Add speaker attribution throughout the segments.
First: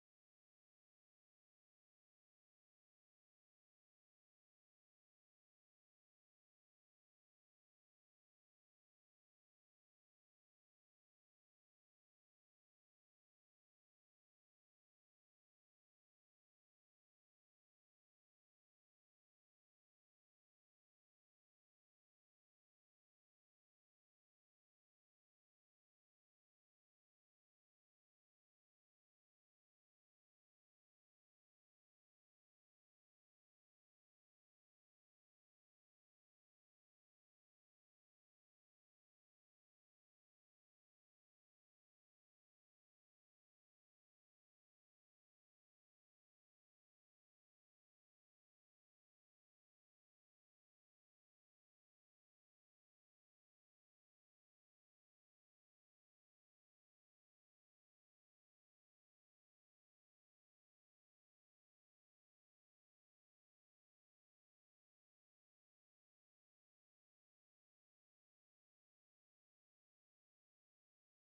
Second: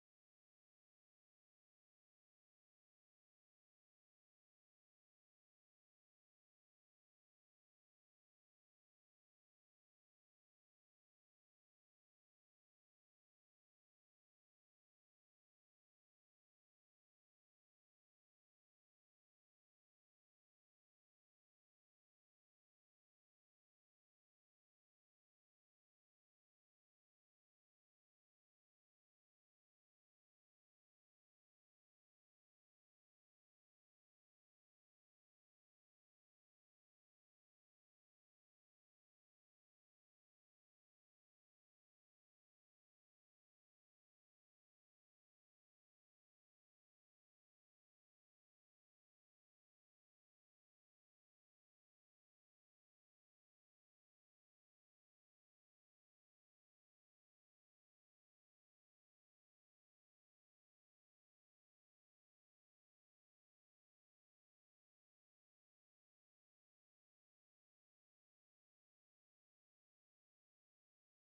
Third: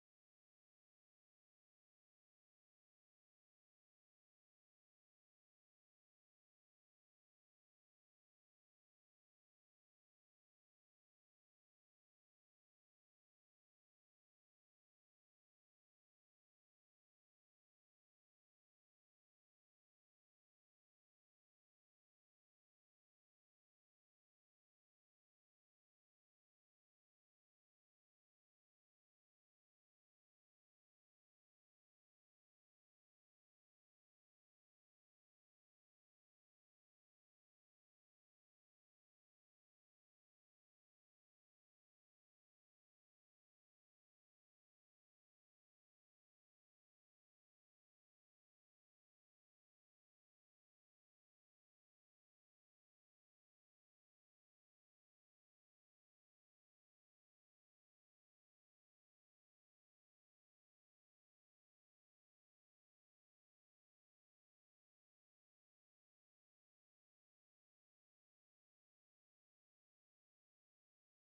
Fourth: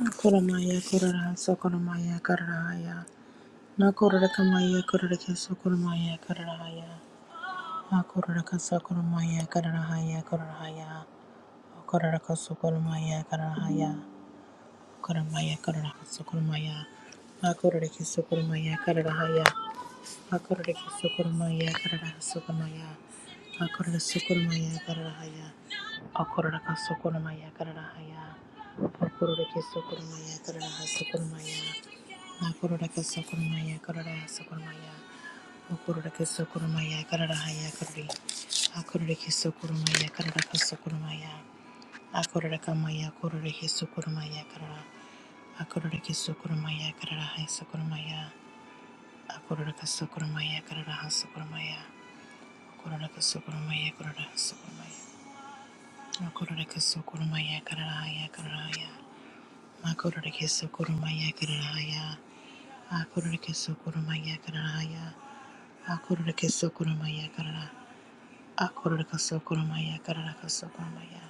Speaker 1: Koromaya korara sokoromaya kararaya. Na korara kamaya korara ke sokoromaya kararaya. Na korara ka sokoromaya kararaya kararaya. Korara ka sokoromaya kararaya. Koromaya karara sokoromaya. Na korara ke sokoromaya kararaya. Akorere sukurumaya karara sukurumaya. Akorere sukurumaya karara haya. Akorere ka karara haya. Akorere ki karara ha sukurumaya. Akorere karara ha sukurumaya. Akorere karara haya karari. Akorere ki karara ka sukurumaya. Akorere ka maya karara. Akorere ki karara ha sukurumaya. Akororaka sokoromaya kararaha sokoromaya. Kororaka sokoromaya kararaha sokoromaya. Makororaka sokoromaya kararahaya kararahaya. Makororaka sokoromaya kararahaya. Akororaka sokoromaya kararahaya. Akororaka sokoromaya karara. Akororaka sokoromaya kararaka sokoromaya.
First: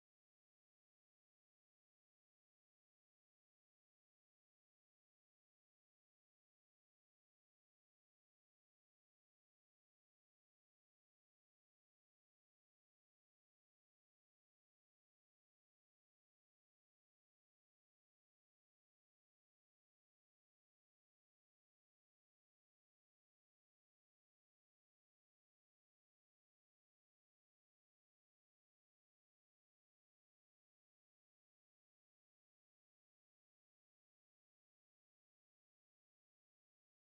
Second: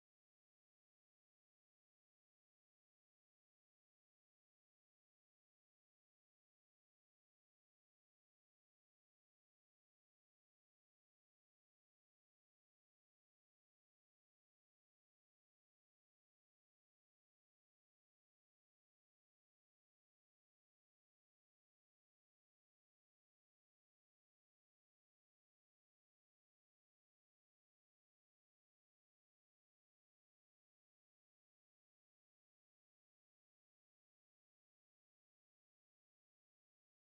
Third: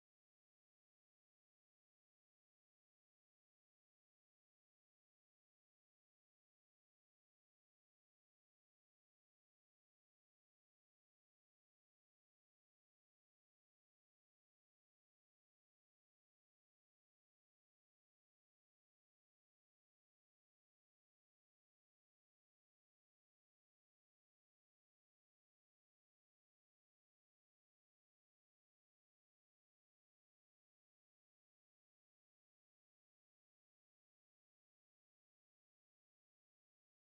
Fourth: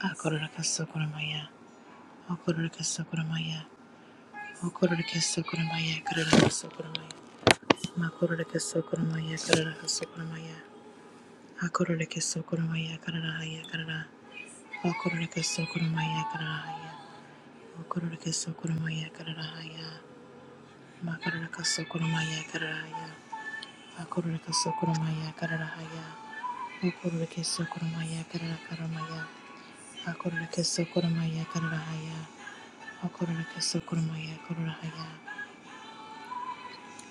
Speaker 1: Akororaka sokoromaya. Akororaka sokoromaya. Akororaka sokoromaya kararaha sokoromaya. Makororaka sokoromaya kararaha sokoromaya. Hakororeke sokoromaya kararahaya karara. Hakororeke sokoromaya kararahaya. Hakororeke sokoromaya kararahaya. Makaroreke sokoromaya kararahaya. Hakororeke sokoromaya kararahaya. Hakororeke sokoromaya kararakaromaya. Hakororeke sokoromaya kararahaya. Hakororeke sokoromaya kararahaya.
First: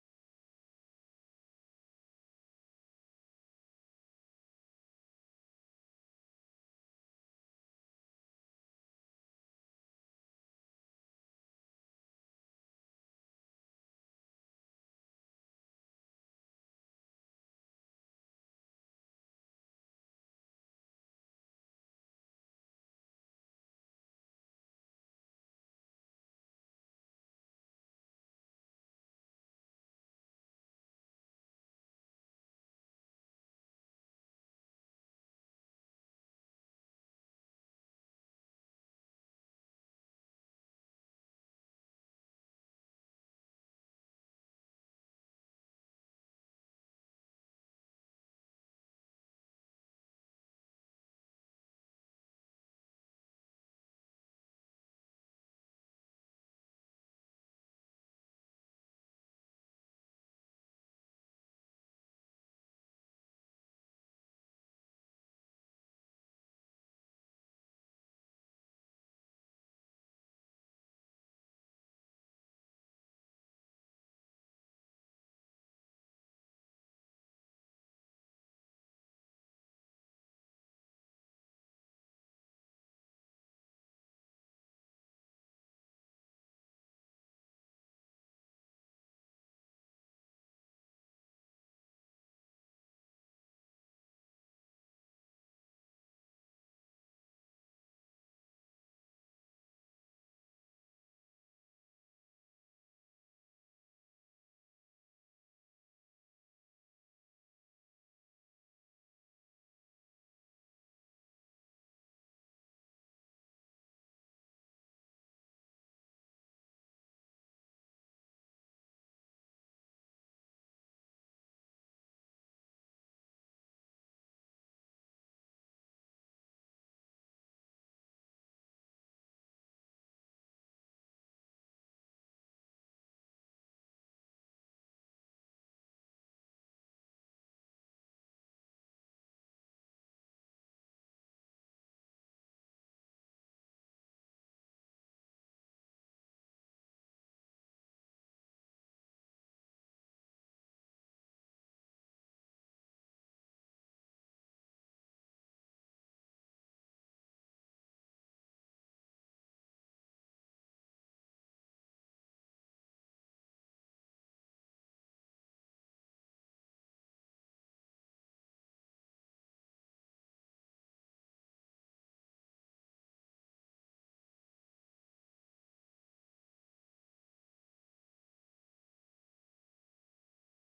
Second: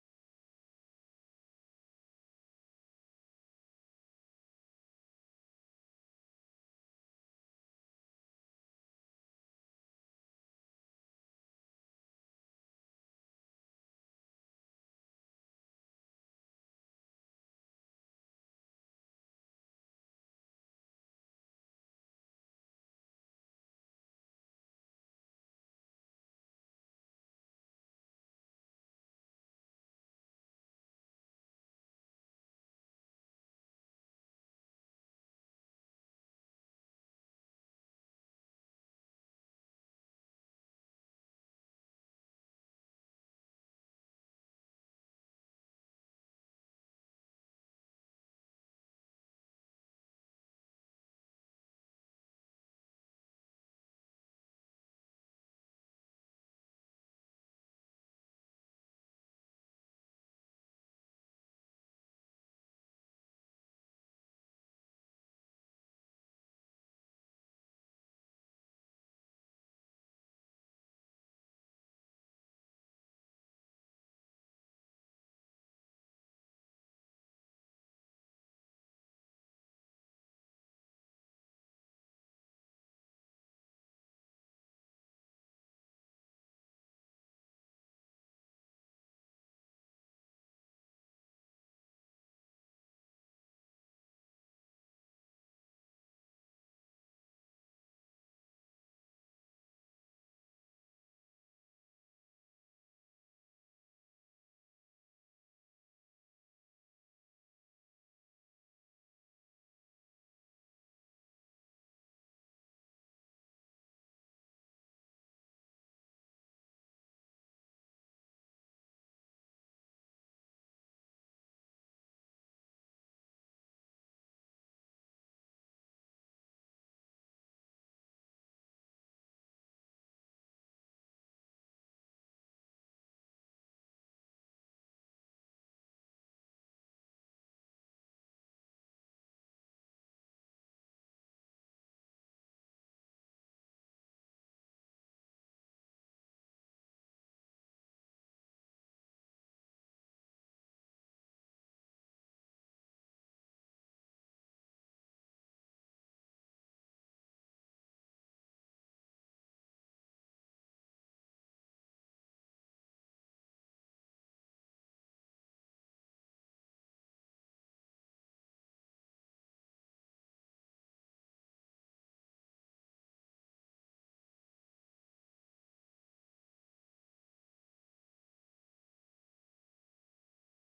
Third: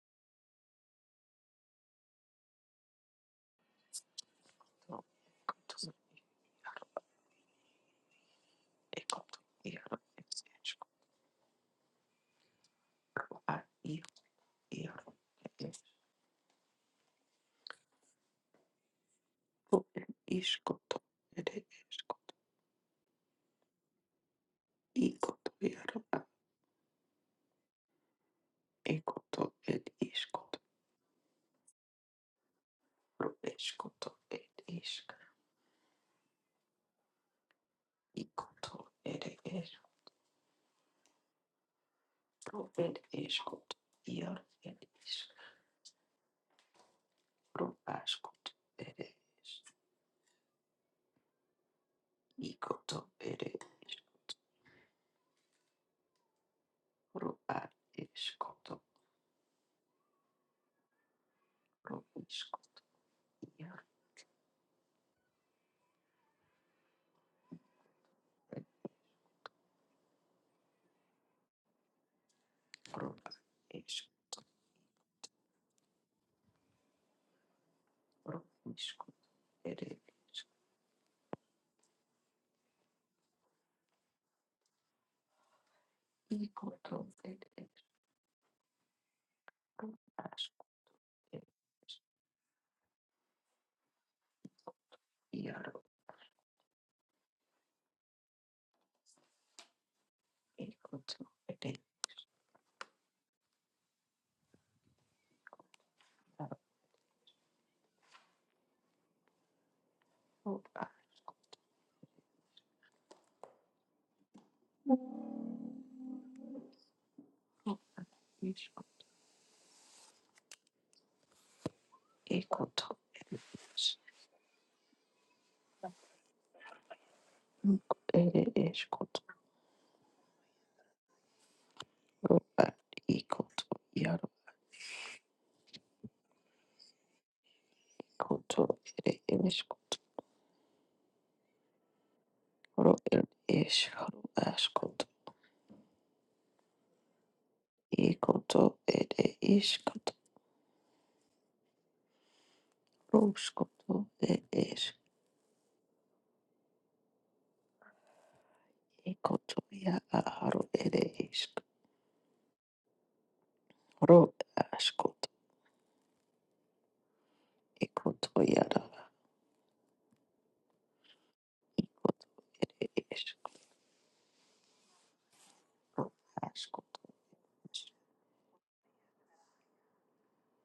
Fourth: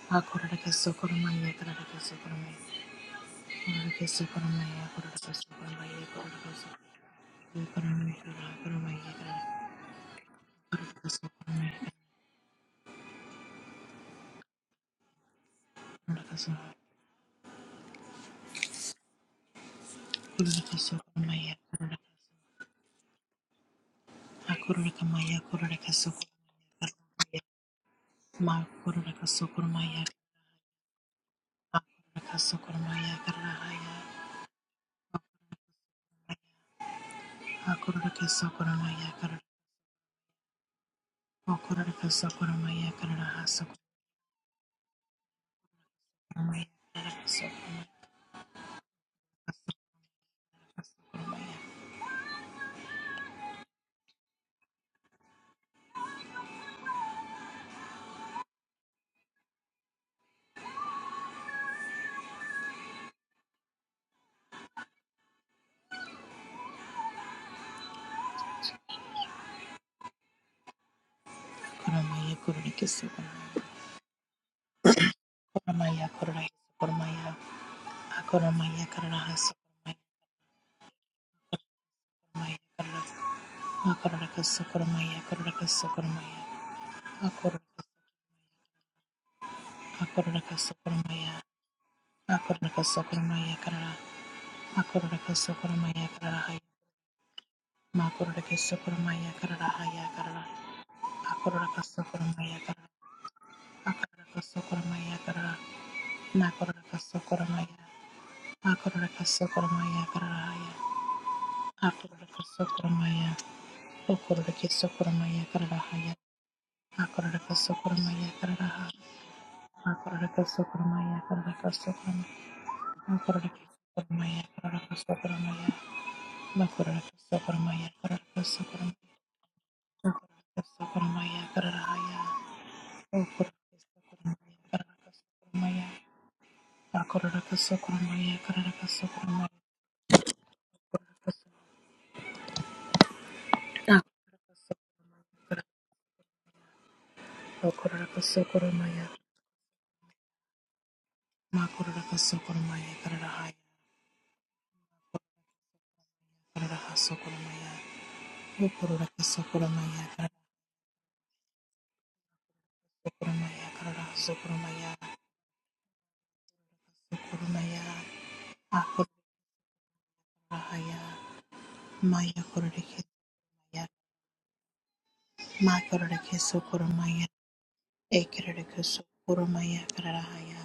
Speaker 1: Hakororeke sokoromaya kararaka sokoromaya. Hakororeke sokoromaya
Speaker 2: Ro ad
Speaker 1: kararaka sokoromaya kararaka sokoromaya.
Speaker 2: escoto,
Speaker 1: Kurumaya, Kurumaya, Kurumaya, Kurumaya, Kurumaya,
Speaker 2: ro iscoto, iar, ro ad Isko
Speaker 1: Kurumaya, Kurumaya, Akorakasokoromaya, Korakasokoromaya, Akorakas, Akorakasokoromaya, Akorakasokoromaya, Karara, Akorakasokoromaya, Kararahaya, Makorakasokoromaya, Kararahaya, Karara, Akorakasokoromaya, Karara, Akorakasokoromaya, Karara, Nakorakasokoromaya, Akorakasokoromaya, Kararahaya, Akorakasokoromaya, Okorakasokoromaya, Kararahaya, Akorakasokoromaya, Kararahaya, Akorakasokoromaya, Kararakasokoromaya, Makurahaya, Makurahaya, Makurahaya,
Speaker 2: ro ar er Ekotoyara,
Speaker 1: Makurahaya, Maya
Speaker 2: ikotoyere
Speaker 1: kororeke
Speaker 2: eskro,
Speaker 1: maya, ma kororeke sokoro
Speaker 2: askotos,
Speaker 1: maya, ekereke sokoro maya kararahaya,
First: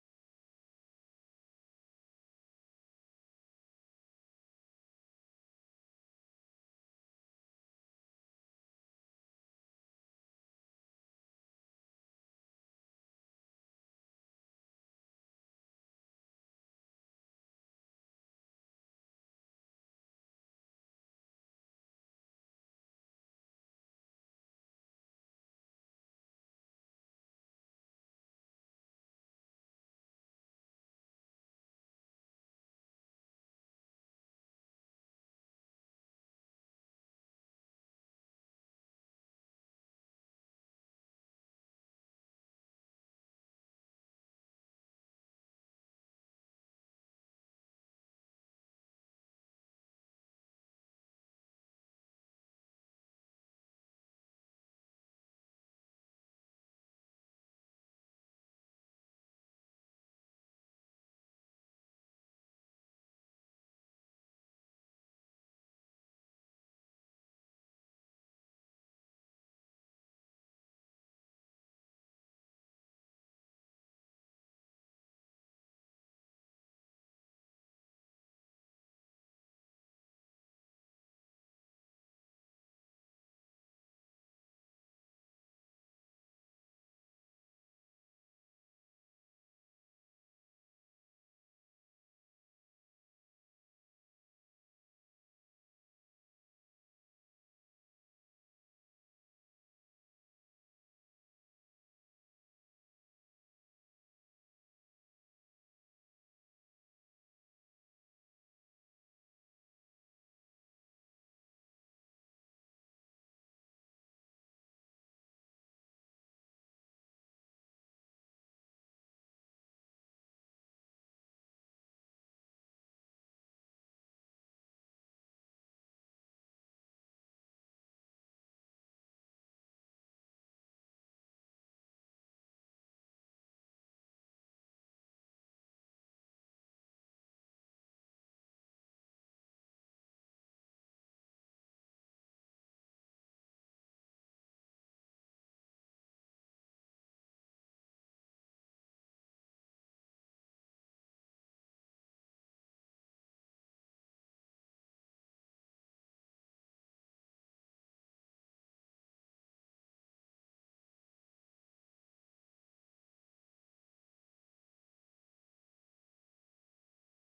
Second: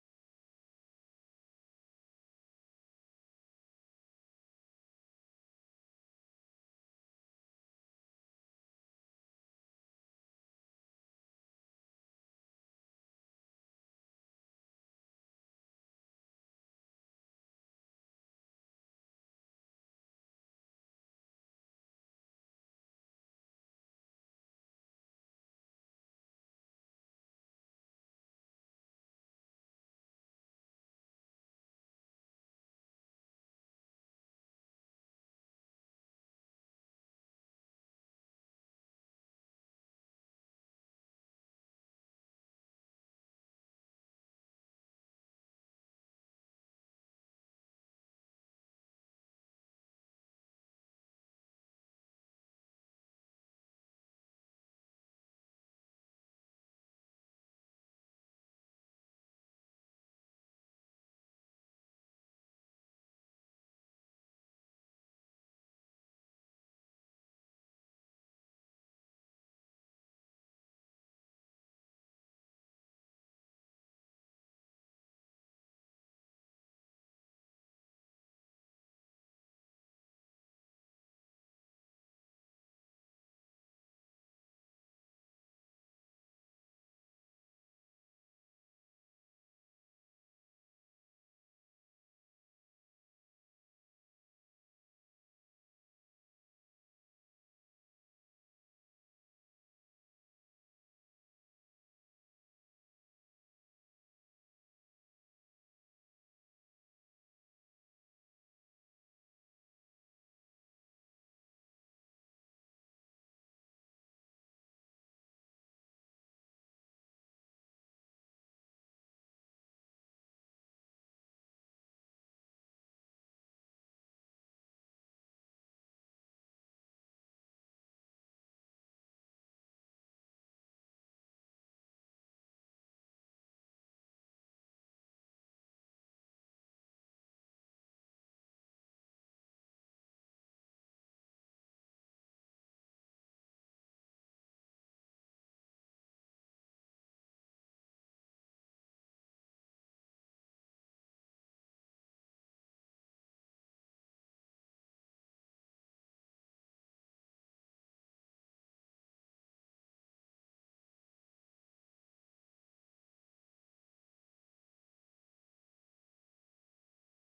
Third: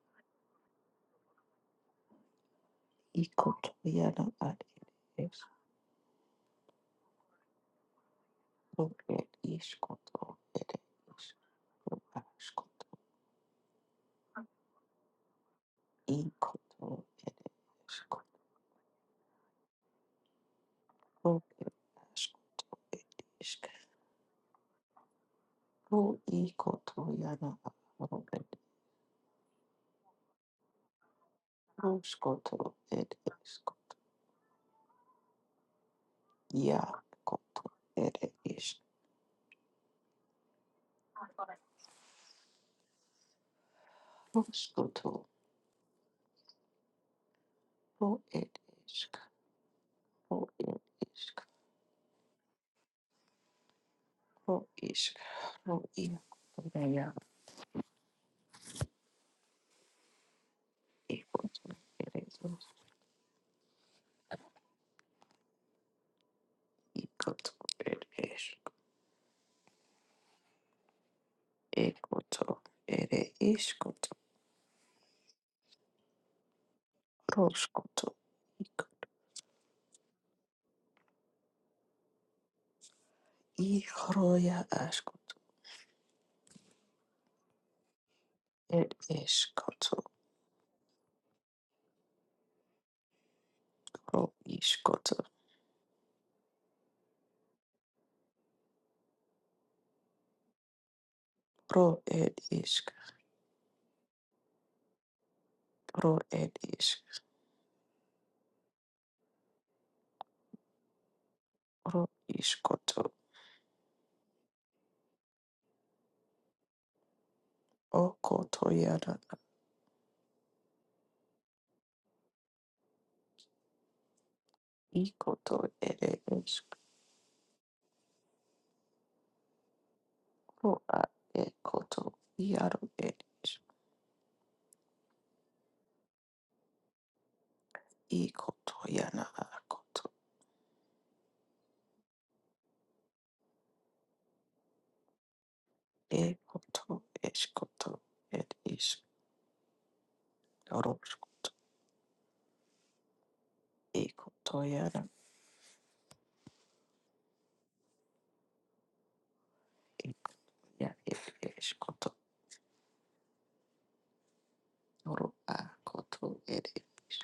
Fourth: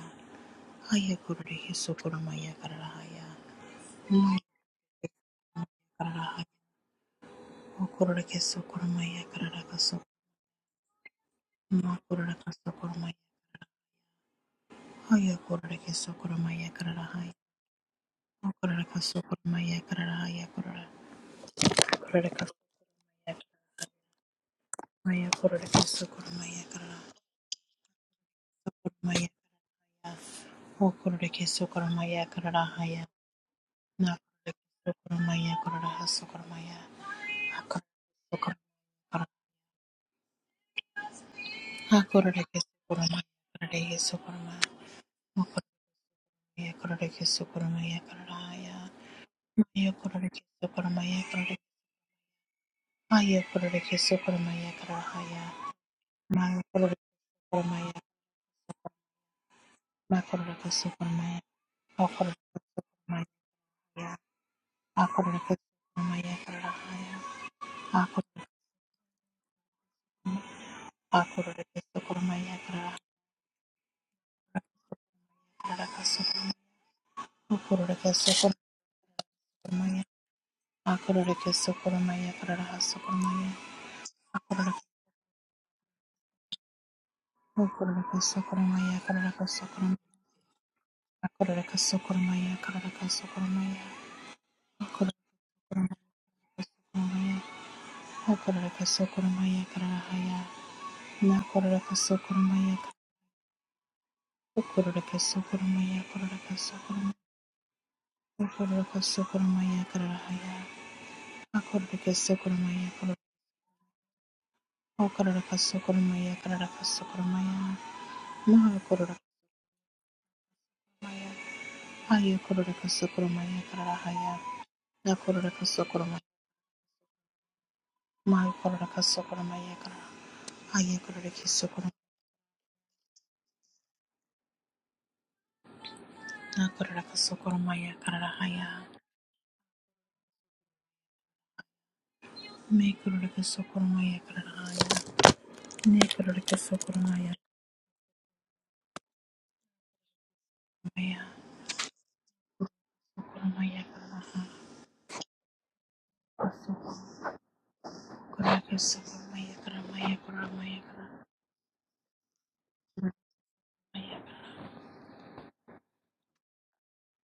Speaker 1: haya kororeke sokoro maya kararahaya,
Speaker 2: ikotoyara
Speaker 1: ma
Speaker 2: ad eskro,
Speaker 1: kararahaya, o kororeke sokoro maya
Speaker 2: ed
Speaker 1: kararaka so,
Speaker 2: iskoto, ed iskro,
Speaker 1: ma kororeka
Speaker 2: askoto,
Speaker 1: sokoro maya, haya kororeke sokoro maya
Speaker 2: ikoto,
Speaker 1: kararahaya,
Speaker 2: ed eskoto,
Speaker 1: o kororeka sokoro maya kararahaya korora,
Speaker 2: ed asko,
Speaker 1: kororeka
Speaker 2: ere ed
Speaker 1: so
Speaker 2: iskro,
Speaker 1: maya kororeke sokoro maya karara,
Speaker 2: ikotoyara aro, ed
Speaker 1: sokoro maya karara, o kororeke sokoro maya
Speaker 2: roskoto,
Speaker 1: kararahaya,
Speaker 2: ere eskoto,
Speaker 1: Nakororeke sokoromaya, kororahas sokoromaya,
Speaker 2: iakoto, ed
Speaker 1: akororeke sokoromaya, akororeke sokoromaya,
Speaker 2: iskroskoto,
Speaker 1: mokoromaya, kororeke sokoromaya,
Speaker 2: ro, ed
Speaker 1: kororahaya,
Speaker 2: iskro,
Speaker 1: maya kororeke sokoromaya,
Speaker 2: ed
Speaker 1: kororeke- maya kororeke
Speaker 2: ro
Speaker 1: sokoromaya,
Speaker 2: ish
Speaker 1: kororahaya,
Speaker 2: ro i
Speaker 1: maya kororeke
Speaker 2: ya
Speaker 1: sokoromaya, makororeke
Speaker 2: iko
Speaker 1: sokoromaya,
Speaker 2: to ere
Speaker 1: akororeke sokoromaya,
Speaker 2: to
Speaker 1: akororeke sokoromaya,
Speaker 2: iko
Speaker 1: kororahaya,
Speaker 2: to ere ish
Speaker 1: akororeke
Speaker 2: iko
Speaker 1: sokoromaya,
Speaker 2: to ere ish to
Speaker 1: kororeke sokoromaya,
Speaker 2: rosh ko to
Speaker 1: akororeke sokoromaya,
Speaker 2: iko
Speaker 1: Akorora keso koromaya karara haso koromaya.
Speaker 2: i ro ya
Speaker 1: Akorora
Speaker 2: ash ko to
Speaker 1: akorora keso
Speaker 2: ere
Speaker 1: koromaya karara
Speaker 2: ish
Speaker 1: keso
Speaker 2: ko
Speaker 1: koromaya.
Speaker 2: to
Speaker 1: Akorora keso koromaya karara keso koromaya.
Speaker 2: ro ish ko
Speaker 1: Akorora
Speaker 2: to
Speaker 1: koromaya keso koromaya. Akorora keso koromaya karara haya. Na korora
Speaker 2: ro
Speaker 1: keso
Speaker 2: ere
Speaker 1: koromaya.
Speaker 2: ish
Speaker 1: Akorora keso koromaya
Speaker 2: ro
Speaker 1: karara
Speaker 2: ere ish ro ish ko to o ko to ya ra
Speaker 1: Haya korora kasokoro maya karara haya. Ya
Speaker 2: iko
Speaker 1: korora
Speaker 2: to
Speaker 1: kasokoro
Speaker 2: ere
Speaker 1: maya.
Speaker 2: ish
Speaker 1: Maya korora kasokoro maya karara.
Speaker 2: ro
Speaker 1: Haya
Speaker 2: a
Speaker 1: korora
Speaker 2: e ko
Speaker 1: kisokoro.
Speaker 2: to i ro ere ish
Speaker 1: Ya korora kasokoro maya karara
Speaker 2: iko to
Speaker 1: haya.
Speaker 2: ya na
Speaker 1: Me korora kasokoro maya karara haya. Ne korora kasokoro
Speaker 2: Ekoto
Speaker 1: maya
Speaker 2: eskoto et is
Speaker 1: maya.
Speaker 2: oroskoto
Speaker 1: Sokoro maya karara haya.
Speaker 2: ekoto yara
Speaker 1: Kasokoro korora kasokoro maya karara maya korora maya karara maya
Speaker 2: ekya
Speaker 1: karara.
Speaker 2: et eskoto oro akoto et is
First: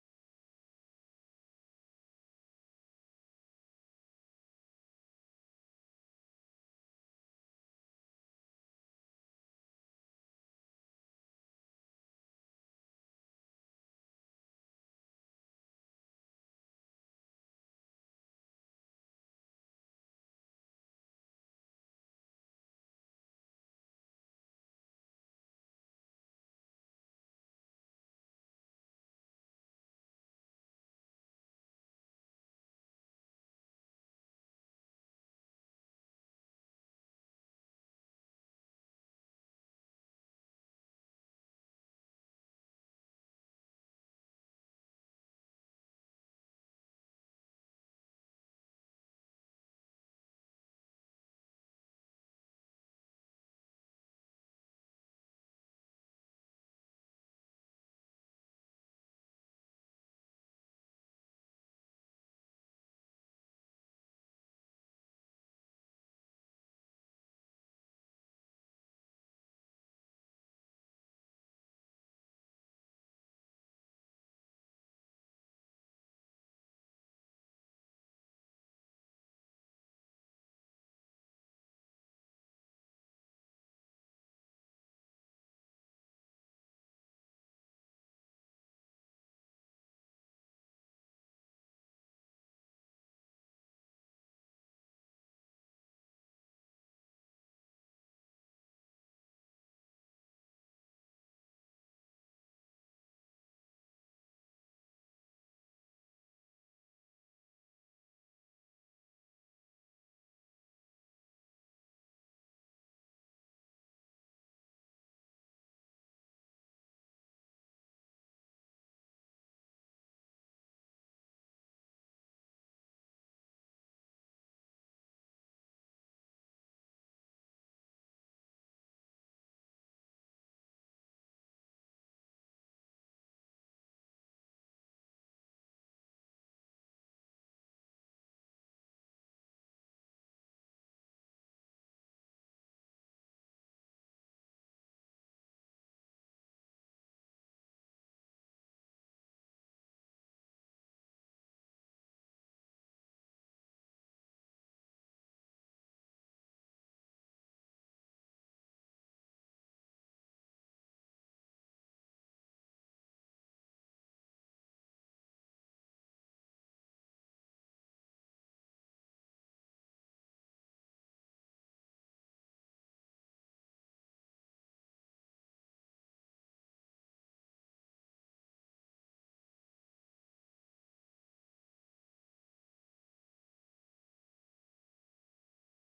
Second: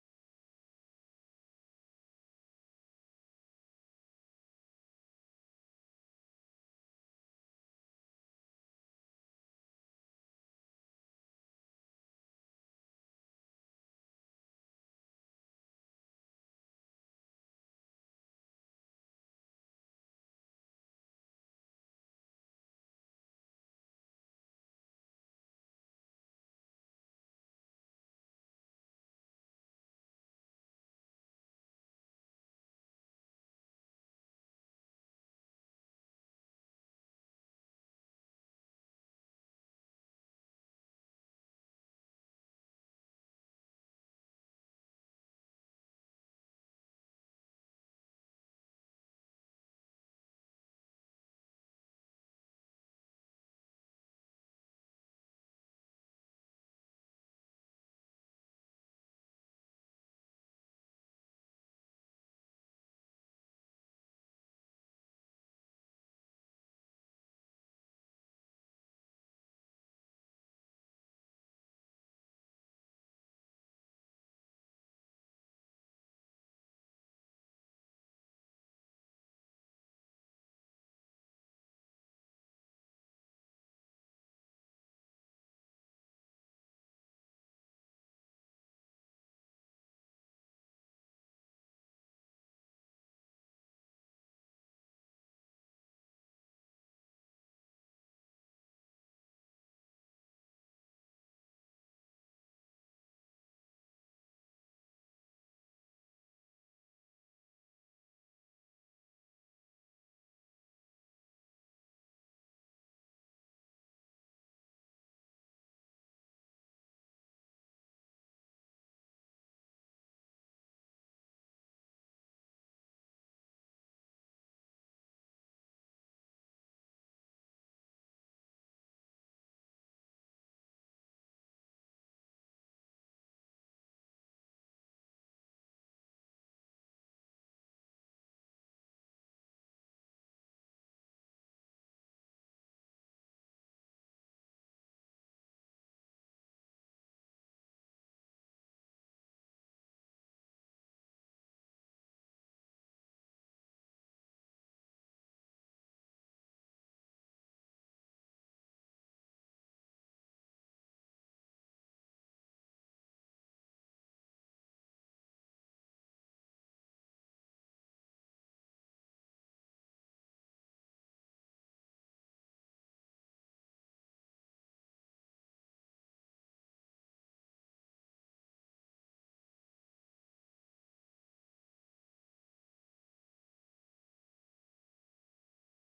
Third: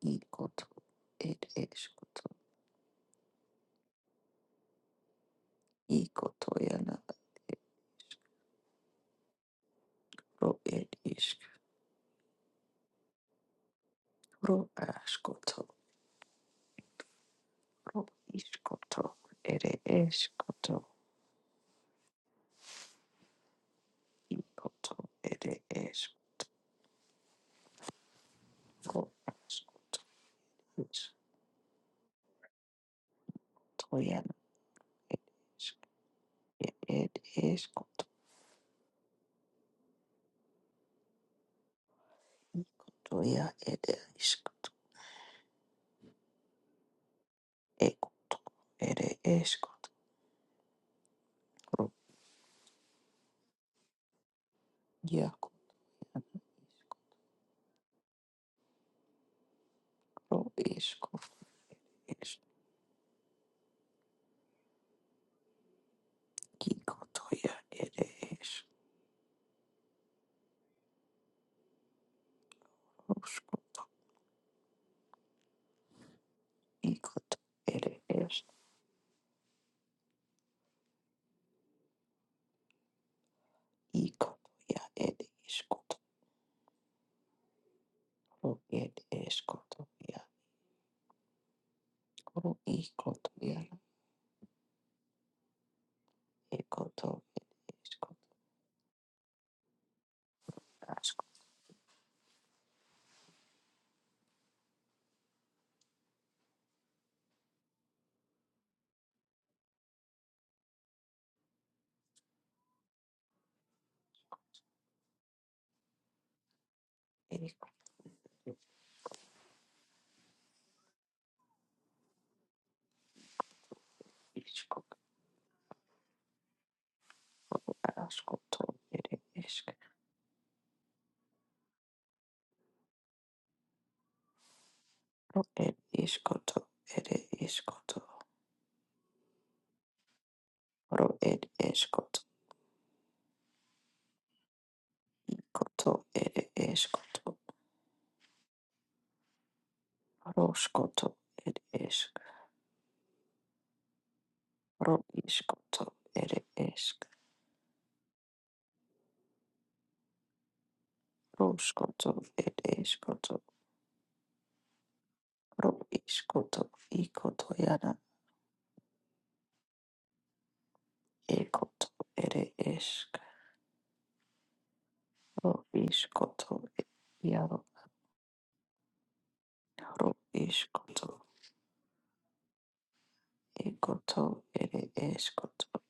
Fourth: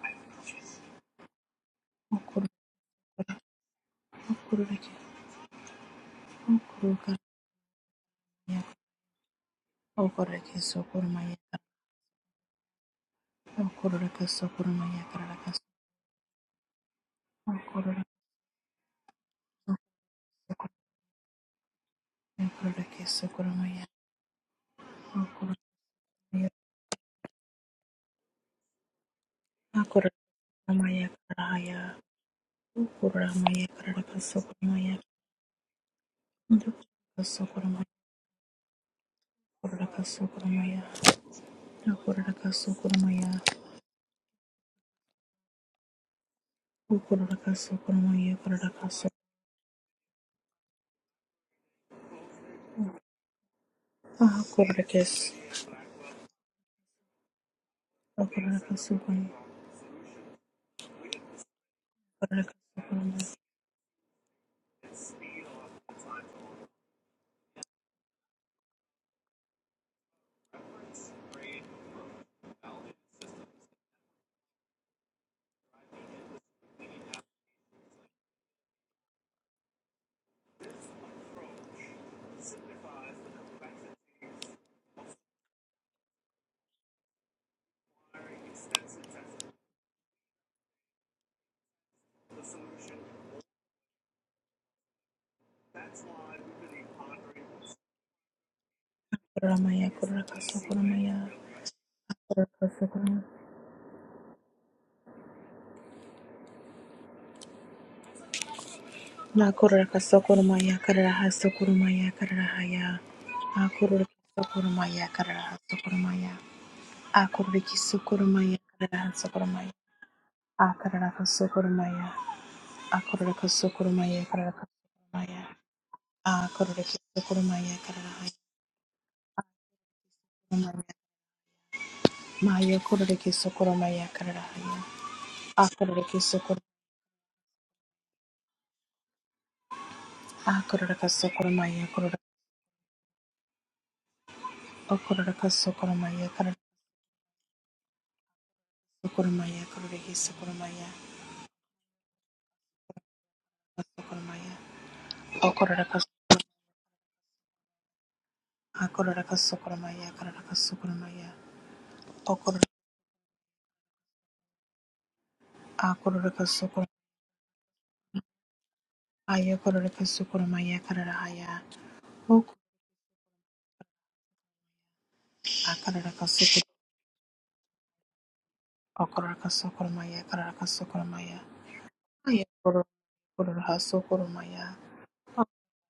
Speaker 2: ikoto et eskoto
Speaker 1: Okorora okorora ki
Speaker 2: ikoto yana
Speaker 1: okorora maya okorora
Speaker 2: ro et
Speaker 1: kisokoro
Speaker 2: is
Speaker 1: maya karara. Okorora
Speaker 2: ro
Speaker 1: kasokoro maya karara
Speaker 2: askoto
Speaker 1: Okorora
Speaker 2: ro iskoto et eskoto
Speaker 1: okorora kese okoramaya
Speaker 2: ikoto et
Speaker 1: okoramaya
Speaker 2: es ro
Speaker 1: okoramaya
Speaker 2: askoto
Speaker 1: karaya okoramaya karara kase
Speaker 2: yana
Speaker 1: okoramaya
Speaker 2: et is et
Speaker 1: kase okoramaya
Speaker 2: eskoto
Speaker 1: okorora kase okoramaya okorora kase okoramaya
Speaker 2: toya et is
Speaker 1: okorora kase
Speaker 2: Ecco,
Speaker 1: okoramaya okorora kase
Speaker 2: ere esco, ro,
Speaker 1: okorora kese
Speaker 2: iaco,
Speaker 1: okorora kase okoramaya
Speaker 2: ro, esco, es,
Speaker 1: okorora kase okoramaya
Speaker 2: icoto, ia, ere es, roscoto, icoto, ere es, icoto, ia, ere escoto, ro, ere escoto, ia, ro, icoto, ia, ere escoto,
Speaker 1: okoramaya okorora kase okoramaya
Speaker 2: asco,
Speaker 1: okorora kase okoramaya Makurura kasokurumaya kararaha sokurumaya kararahaya. Akurura kasokurumaya kararaha sokurumaya. Akurura
Speaker 2: erico,
Speaker 1: kisukurumaya kararaha sokurumaya. Akarara kasokurumaya. Akurura kasokurumaya kararaha
Speaker 2: isco,
Speaker 1: sokurumaya. Akurura kisukurumaya kararaha
Speaker 2: ascoto, ere esc,
Speaker 1: sokurumaya. Maya kurura kisukurumaya kararahaya.
Speaker 2: ere
Speaker 1: Akurura kisukur
Speaker 2: escoto, ere escoto,
Speaker 1: Akurura
Speaker 2: ro, ere
Speaker 1: kasokurumaya kurura.
Speaker 2: escoto,
Speaker 1: Akurura
Speaker 2: icoto,
Speaker 1: kasokurumaya
Speaker 2: ere
Speaker 1: kararaha
Speaker 2: escoto,
Speaker 1: sokurumaya kurura kisukurumaya.
Speaker 2: Roskoto ed esk,
Speaker 1: Sokurumaya.
Speaker 2: ro iskoto
Speaker 1: Okororakasu,
Speaker 2: ed esk,
Speaker 1: akororakasu, koromaya, kararakasu, koromaya.
Speaker 2: roskoto ed
Speaker 1: Okoror,
Speaker 2: eskoto, ro iskoto
Speaker 1: akororakasu, korom,
Speaker 2: ikoto yada,
Speaker 1: ayakororakasu, koromaya, kararahaya.
Speaker 2: ekoto
Speaker 1: Ok,
Speaker 2: ed esk, ro
Speaker 1: akararakasu,
Speaker 2: iskoto
Speaker 1: kor-
Speaker 2: yaro,
Speaker 1: okororakasu,
Speaker 2: ro
Speaker 1: koromaya, kararakasu,
Speaker 2: iskoto
Speaker 1: koromaya. Ayakoror, kororohasu,
Speaker 2: ikoto ed
Speaker 1: koromaya. Ok,
Speaker 2: eskoto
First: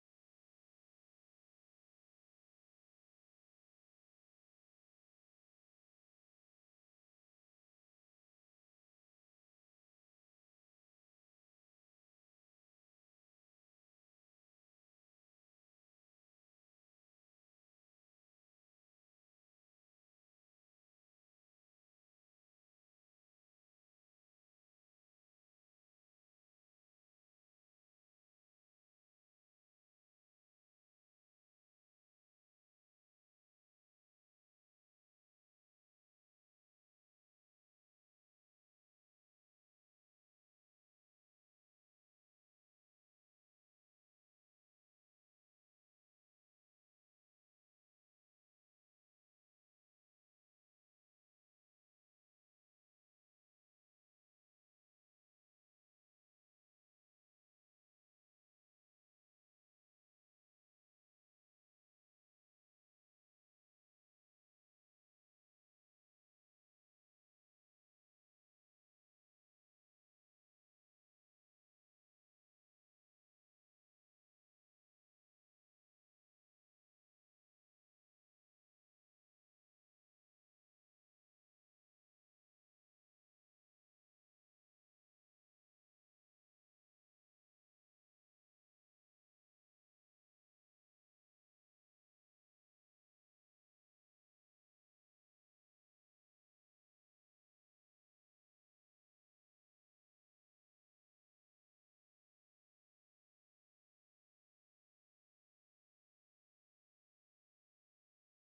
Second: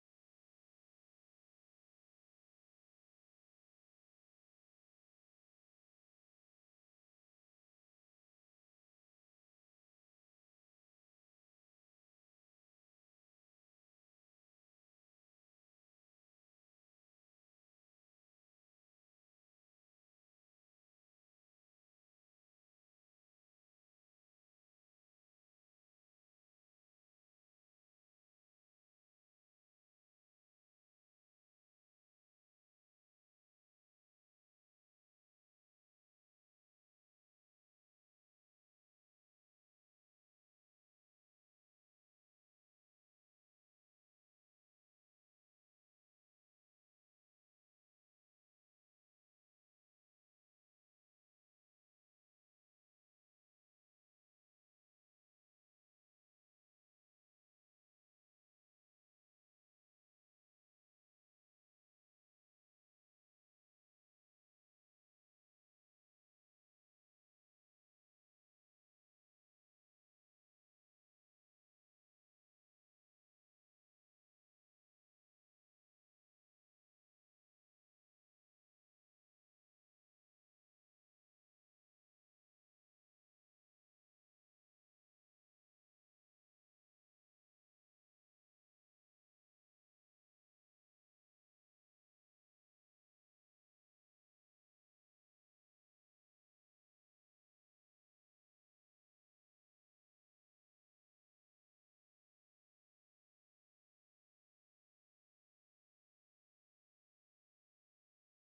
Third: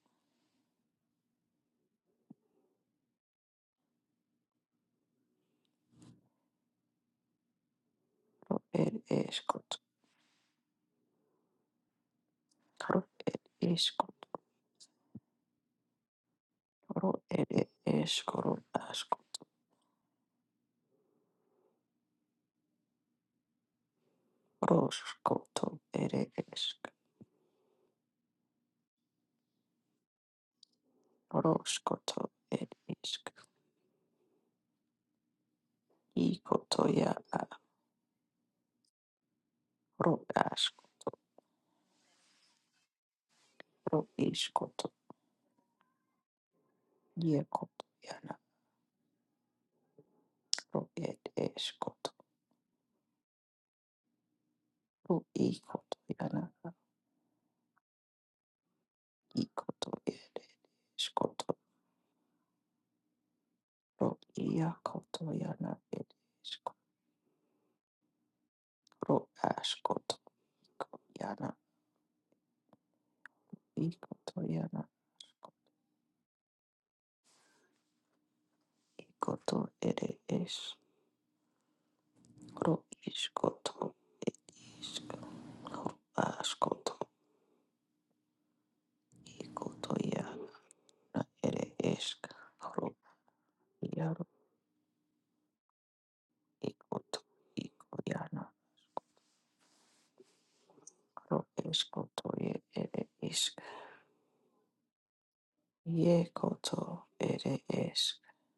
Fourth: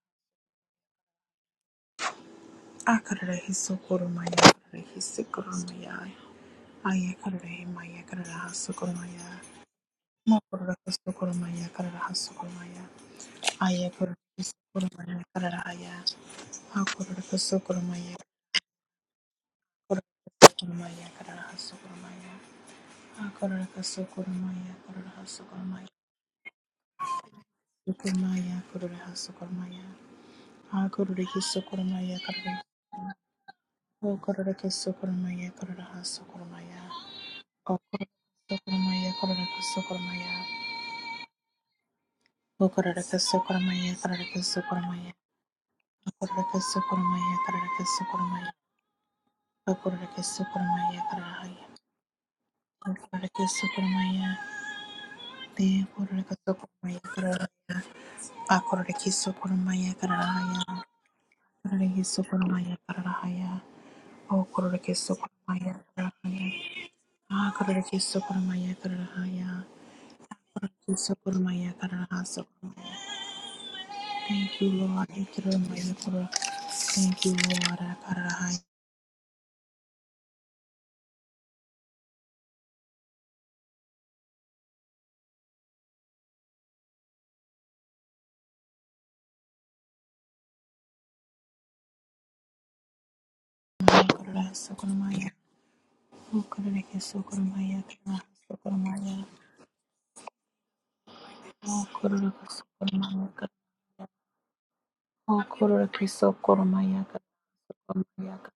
Speaker 1: akararahisu, koromaya, kararahisi, koromaya. Ayakororahimaya, kararahasu,
Speaker 2: ed
Speaker 1: koromaya.
Speaker 2: eskoto,
Speaker 1: Mokororakasu, koromaya, kararahasu, koromaya.
Speaker 2: ro iskoto
Speaker 1: Ayakororakasu, koromaya, kararahaya.
Speaker 2: ro
Speaker 1: Hakororka
Speaker 2: ed
Speaker 1: sokoromaya,
Speaker 2: eskoro asko,
Speaker 1: kororka sokoromaya, kararaha sokoromaya. Hakororka sokoromaya, kororha
Speaker 2: roskoto
Speaker 1: sokoromaya.
Speaker 2: ed esk,
Speaker 1: Sokoromaya, kororha sokoromaya. Hakororki sokoromaya,
Speaker 2: roskoto
Speaker 1: kararaha.
Speaker 2: ed isk,
Speaker 1: Okororka sokoromaya, kararaha sokoromaya.
Speaker 2: ikoto yada.
Speaker 1: Okororka sokoromaya, kororka
Speaker 2: ro
Speaker 1: sokoromaya.
Speaker 2: asko
Speaker 1: Okororka sokoromaya,
Speaker 2: ro
Speaker 1: kararka
Speaker 2: iskoto
Speaker 1: sokoromaya. Okororka sokoromaya, kararka
Speaker 2: iekoto yana
Speaker 1: sokoromaya. Okororka
Speaker 2: ro
Speaker 1: sokoromaya,
Speaker 2: ed
Speaker 1: kararahaya.
Speaker 2: eskoto
Speaker 1: Okororka sokoromaya.
Speaker 2: ro
Speaker 1: De
Speaker 2: ikoto
Speaker 1: korore
Speaker 2: yana
Speaker 1: kato koromaya kararaya. Akorore kiso
Speaker 2: ikoto
Speaker 1: koromaya
Speaker 2: ed
Speaker 1: kararaya.
Speaker 2: eskoto
Speaker 1: Korore kiso koromaya kararaya.
Speaker 2: ro
Speaker 1: O korore kiso
Speaker 2: iakoto
Speaker 1: koromaya
Speaker 2: yana ed
Speaker 1: kararaya.
Speaker 2: eskoto
Speaker 1: Akorore kiso koromaya
Speaker 2: ro
Speaker 1: kararaya.
Speaker 2: askoto
Speaker 1: Korore
Speaker 2: iko
Speaker 1: kiso
Speaker 2: yana
Speaker 1: koromaya kararasa koromaya.
Speaker 2: ikoto
Speaker 1: Thank you,
Speaker 2: yana
Speaker 1: Lord. Ikiromaya korore. Thank you, Lord. Akararaya.
Speaker 2: ikoto ed es ro iskoto isk ro askoto ikoto yana ed esk ro iaro
Speaker 1: Akararasa koromaya. O korore kiso
Speaker 2: ikoto
Speaker 1: koromaya
Speaker 2: iko
Speaker 1: kararasa
Speaker 2: yana,
Speaker 1: koromaya.
Speaker 2: Ro
Speaker 1: O
Speaker 2: escoto
Speaker 1: korore
Speaker 2: e
Speaker 1: kiso
Speaker 2: ere
Speaker 1: koromaya
Speaker 2: isk
Speaker 1: Okororeke
Speaker 2: Ie koto
Speaker 1: sokormayaka
Speaker 2: ere es.
Speaker 1: sokormayaka.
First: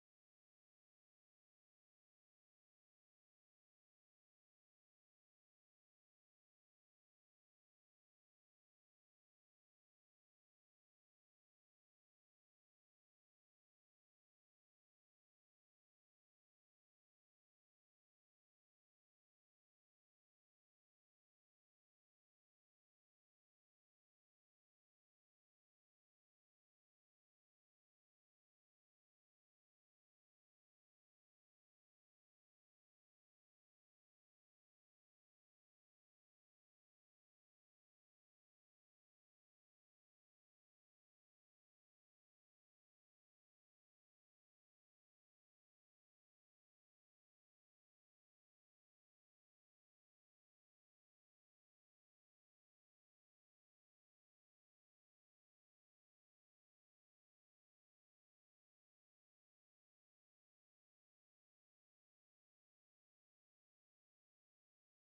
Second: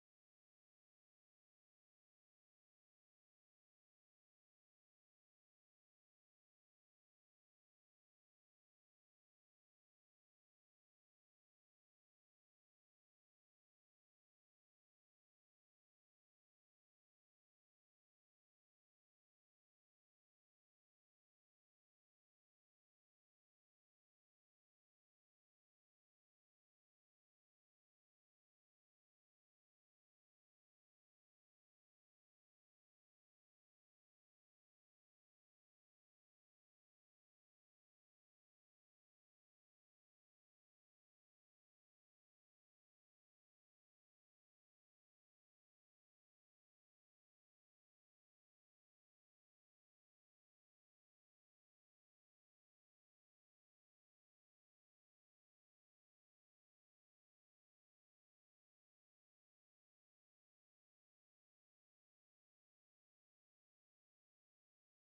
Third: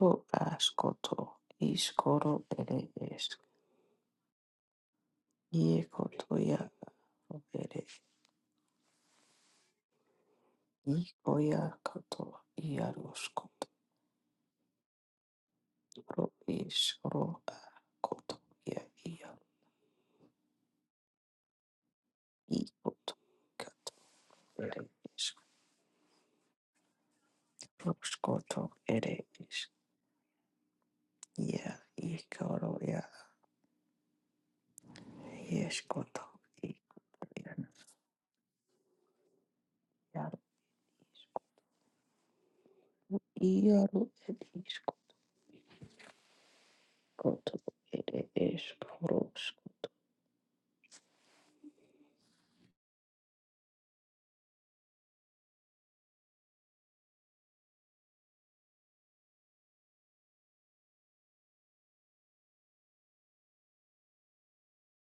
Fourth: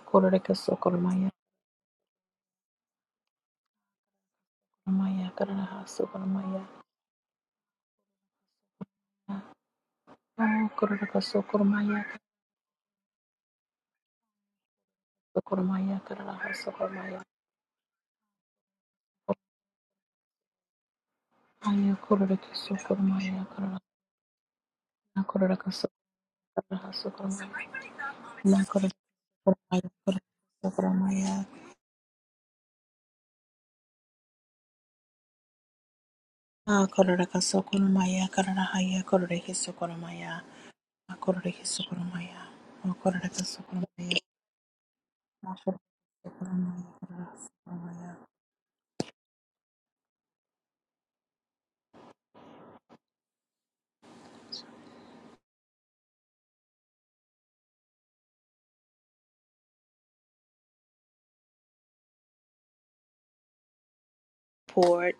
Speaker 2: Ro
Speaker 1: sokormayaka
Speaker 2: askoto iskoro ere es.
Speaker 1: sokormayaka raha
Speaker 2: Ie koto ia
Speaker 1: sokormayaka.
Speaker 2: ro ere.
Speaker 1: Okororeke
Speaker 2: Ico ia
Speaker 1: sokormayaka
Speaker 2: koto ia ro
Speaker 1: sokormayaka
Speaker 2: Ro
Speaker 1: raha
Speaker 2: iskoro
Speaker 1: sokormayaka.
Speaker 2: a koto ia ia.
Speaker 1: Ayokororeke
Speaker 2: I koto
Speaker 1: sokormayaka raha.
Speaker 2: kato ere isk
Speaker 1: Nakororeke sokormayaka raha sokormayaka.
Speaker 2: Ro scoto
Speaker 1: Nakororeke
Speaker 2: ere es.
Speaker 1: sokormayaka sokormayaka.
Speaker 2: Ia icaro ia. Ie scoto.
Speaker 1: Akororeke
Speaker 2: Ia
Speaker 1: sokormayaka raha yakororeke sokormayaka. Akororeke sokormayaka. Okororeke
Speaker 2: ia. ro
Speaker 1: sokormayaka.
Speaker 2: ere isk
Speaker 1: Nakororeke sokormayaka raha sokormayaka. poured.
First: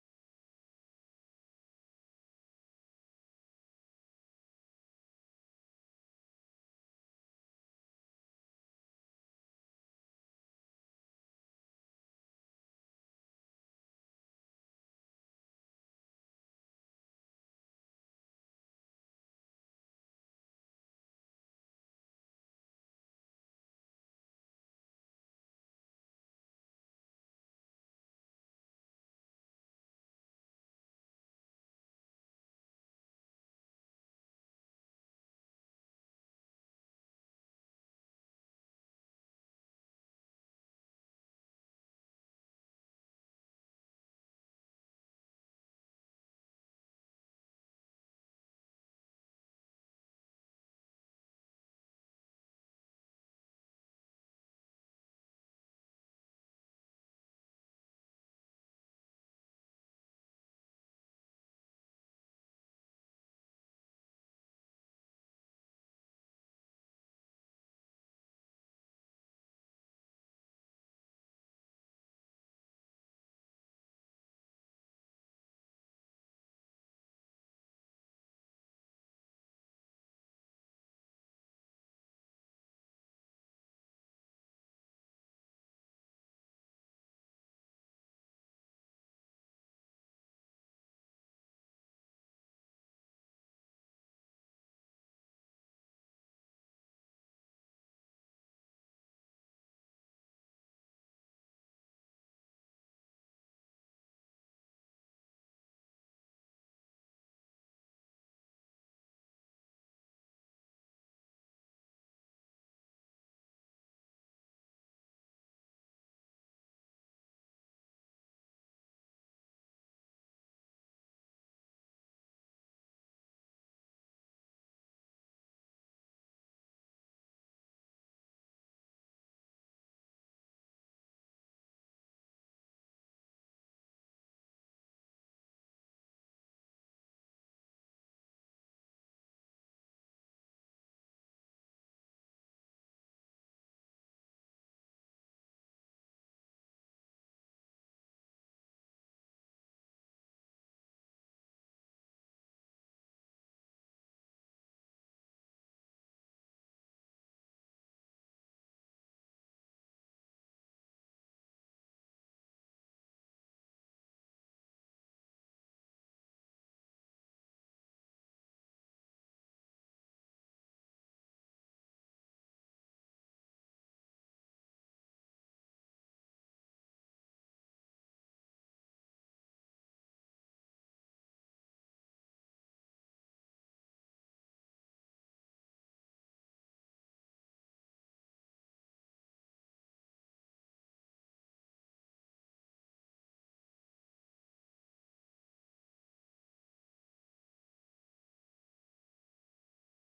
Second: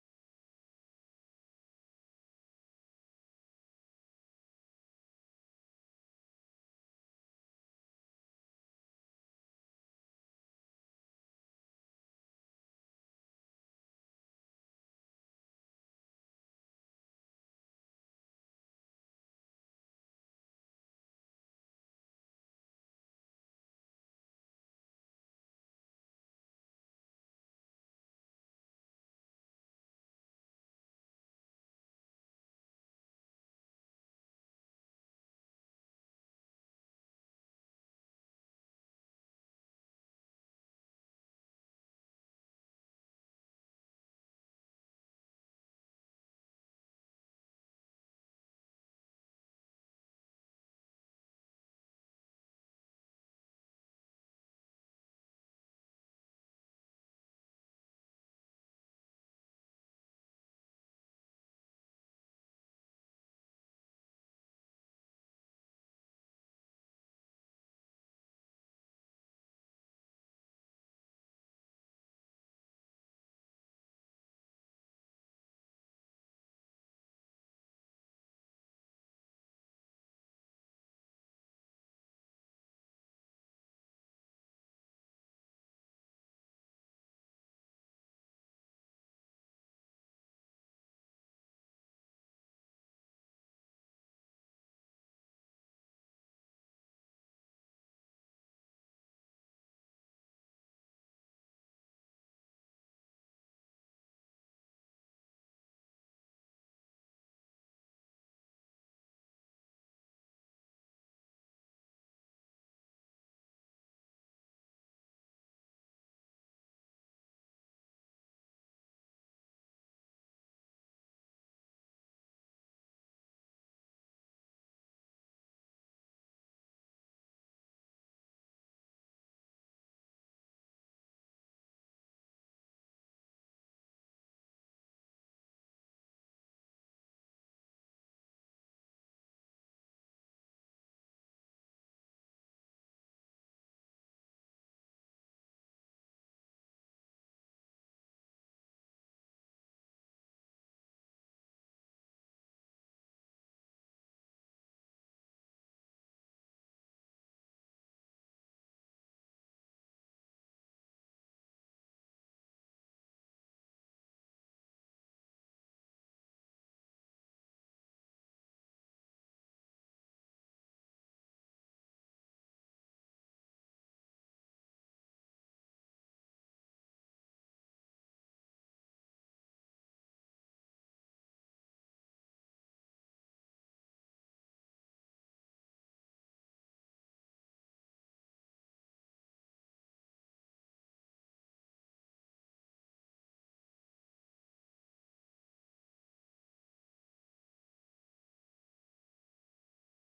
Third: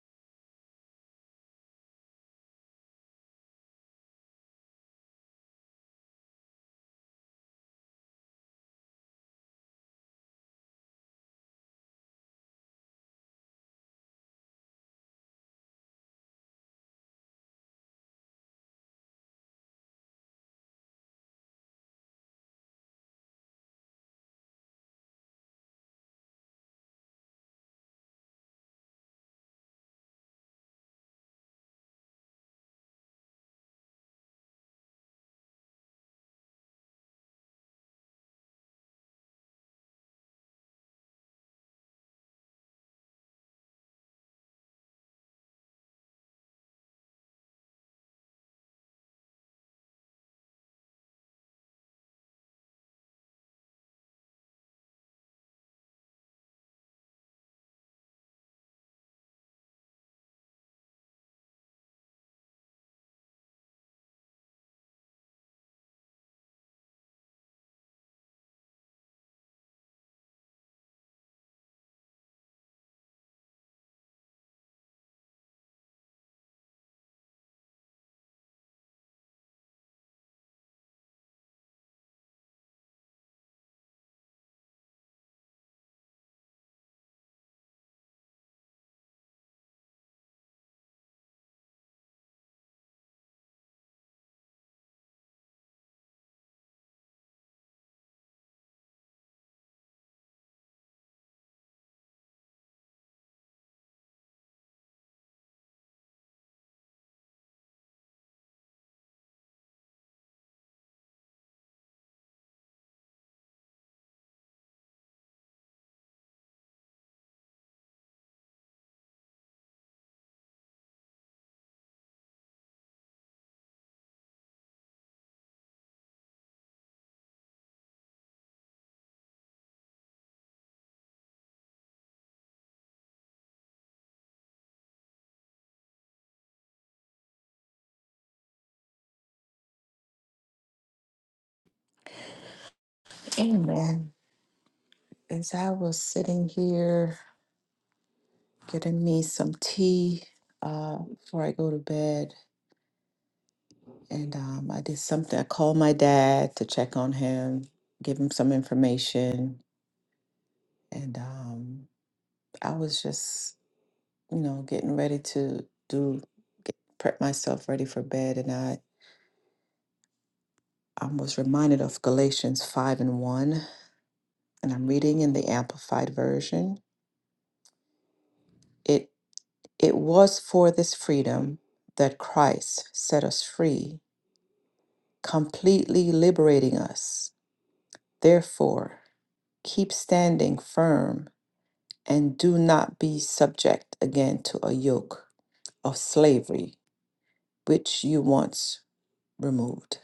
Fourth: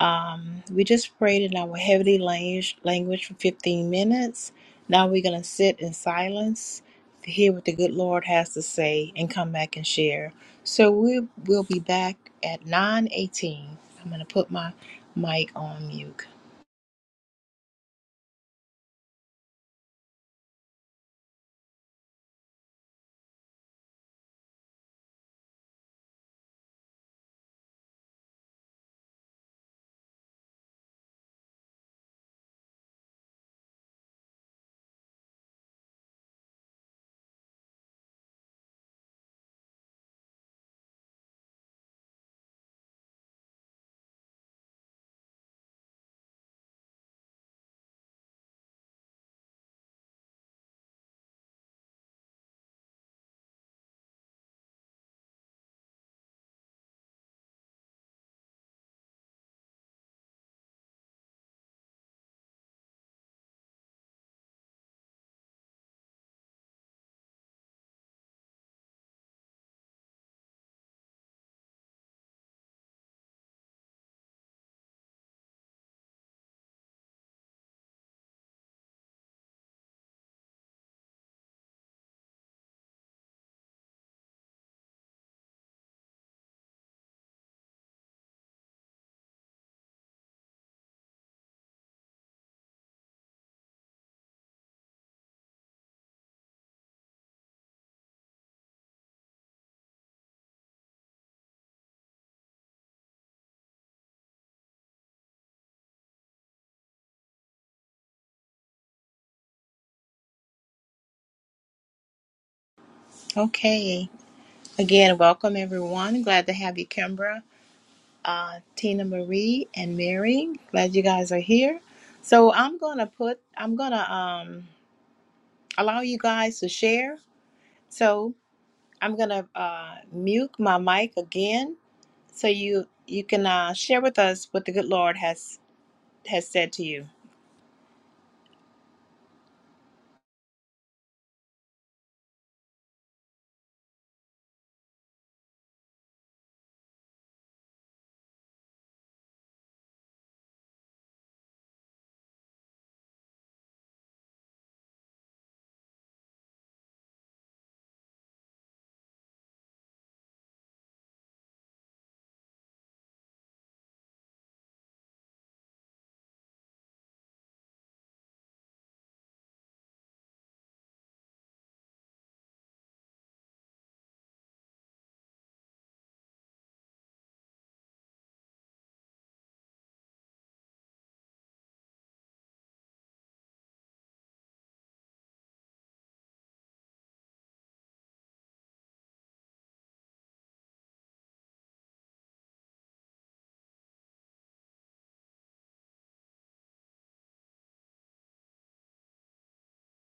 Speaker 1: Um, we just prayed in our heavenly language, language for 15 minutes. Now we're going to sit in silence to hear what the good Lord has to say and come back and share. So we will be back at 9:18. I'm going to put my mic on mute. Okay. Again, welcome everyone. Glad to have you, Kimbra, uh, Tina Marie, and Mary. Glad you guys are here. So I'm gonna put. I'm gonna um allow you guys to share So I'm gonna uh, mute my mic again, so you you can uh, share with us what the good Lord has has said to you.
Speaker 2: Amen. As I was sitting here getting me some tea uh, before I go to bed, and um, I did something, I called my dad to check on him, give him some information, and um, I was just, you know, getting ready to do, get, prep myself ready for bed, and I, I was reminded of Galatians 5 and 1, and I'm reading in the Amplified Version. it. It was for this freedom that Christ set us free, completely liberating us. Therefore, keep standing firm and do not be subject again to a yoke of slavery which you once removed.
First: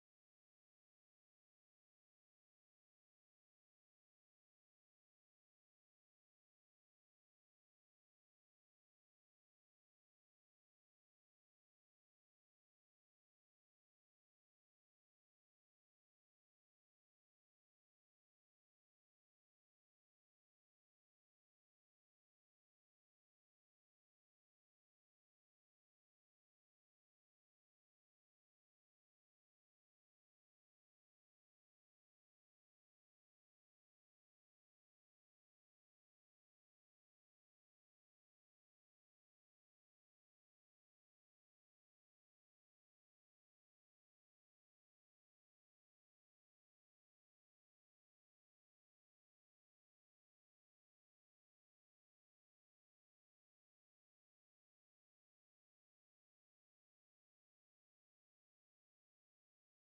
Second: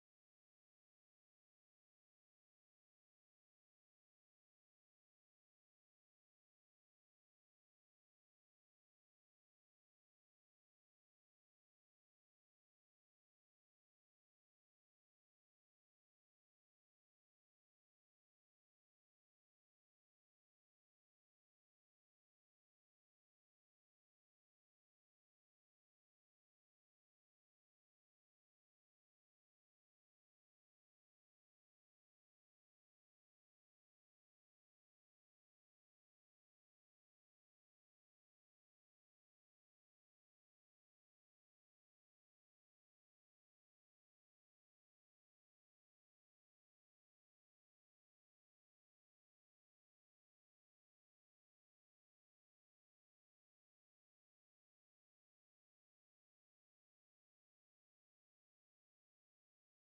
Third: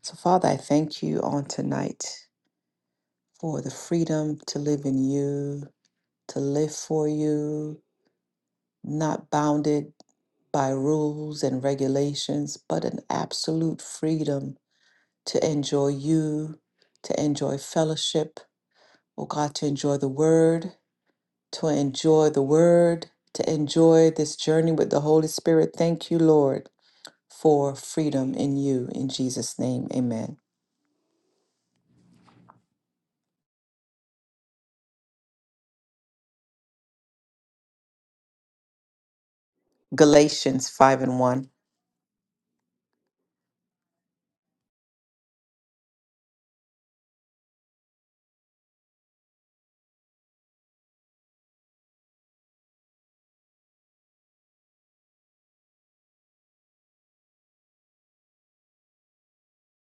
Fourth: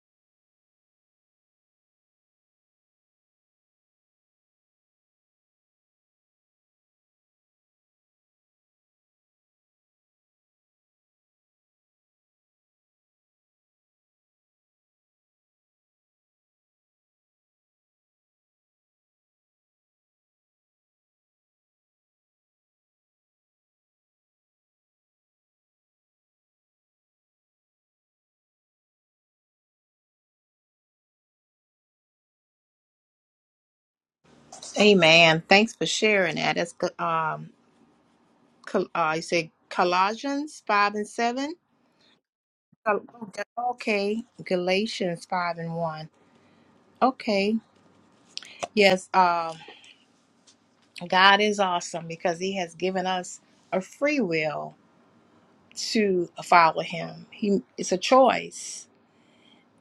Speaker 2: So, Father, I thank you on tonight for the freedom to live in you, to live for you, not bounded by rules and regulations, but an absolute freedom to enjoy you, to enjoy fellowship, oh God, to enjoy the word, to enjoy the word, to enjoy this journey with the Holy Spirit. Thank you, Lord, for freedom in you. In Jesus' name, amen.
Speaker 1: Amen. Thanks for sharing that. That's good. Um, Col- uh, you said Colossians
Speaker 2: Galatians
Speaker 1: five
Speaker 2: 5
Speaker 1: and
Speaker 2: and 1.
Speaker 1: seven. Col- Okay, Galatians five and one. Okay, yes. Um, God is awesome because He has given us a free will to follow Him. He it's a choice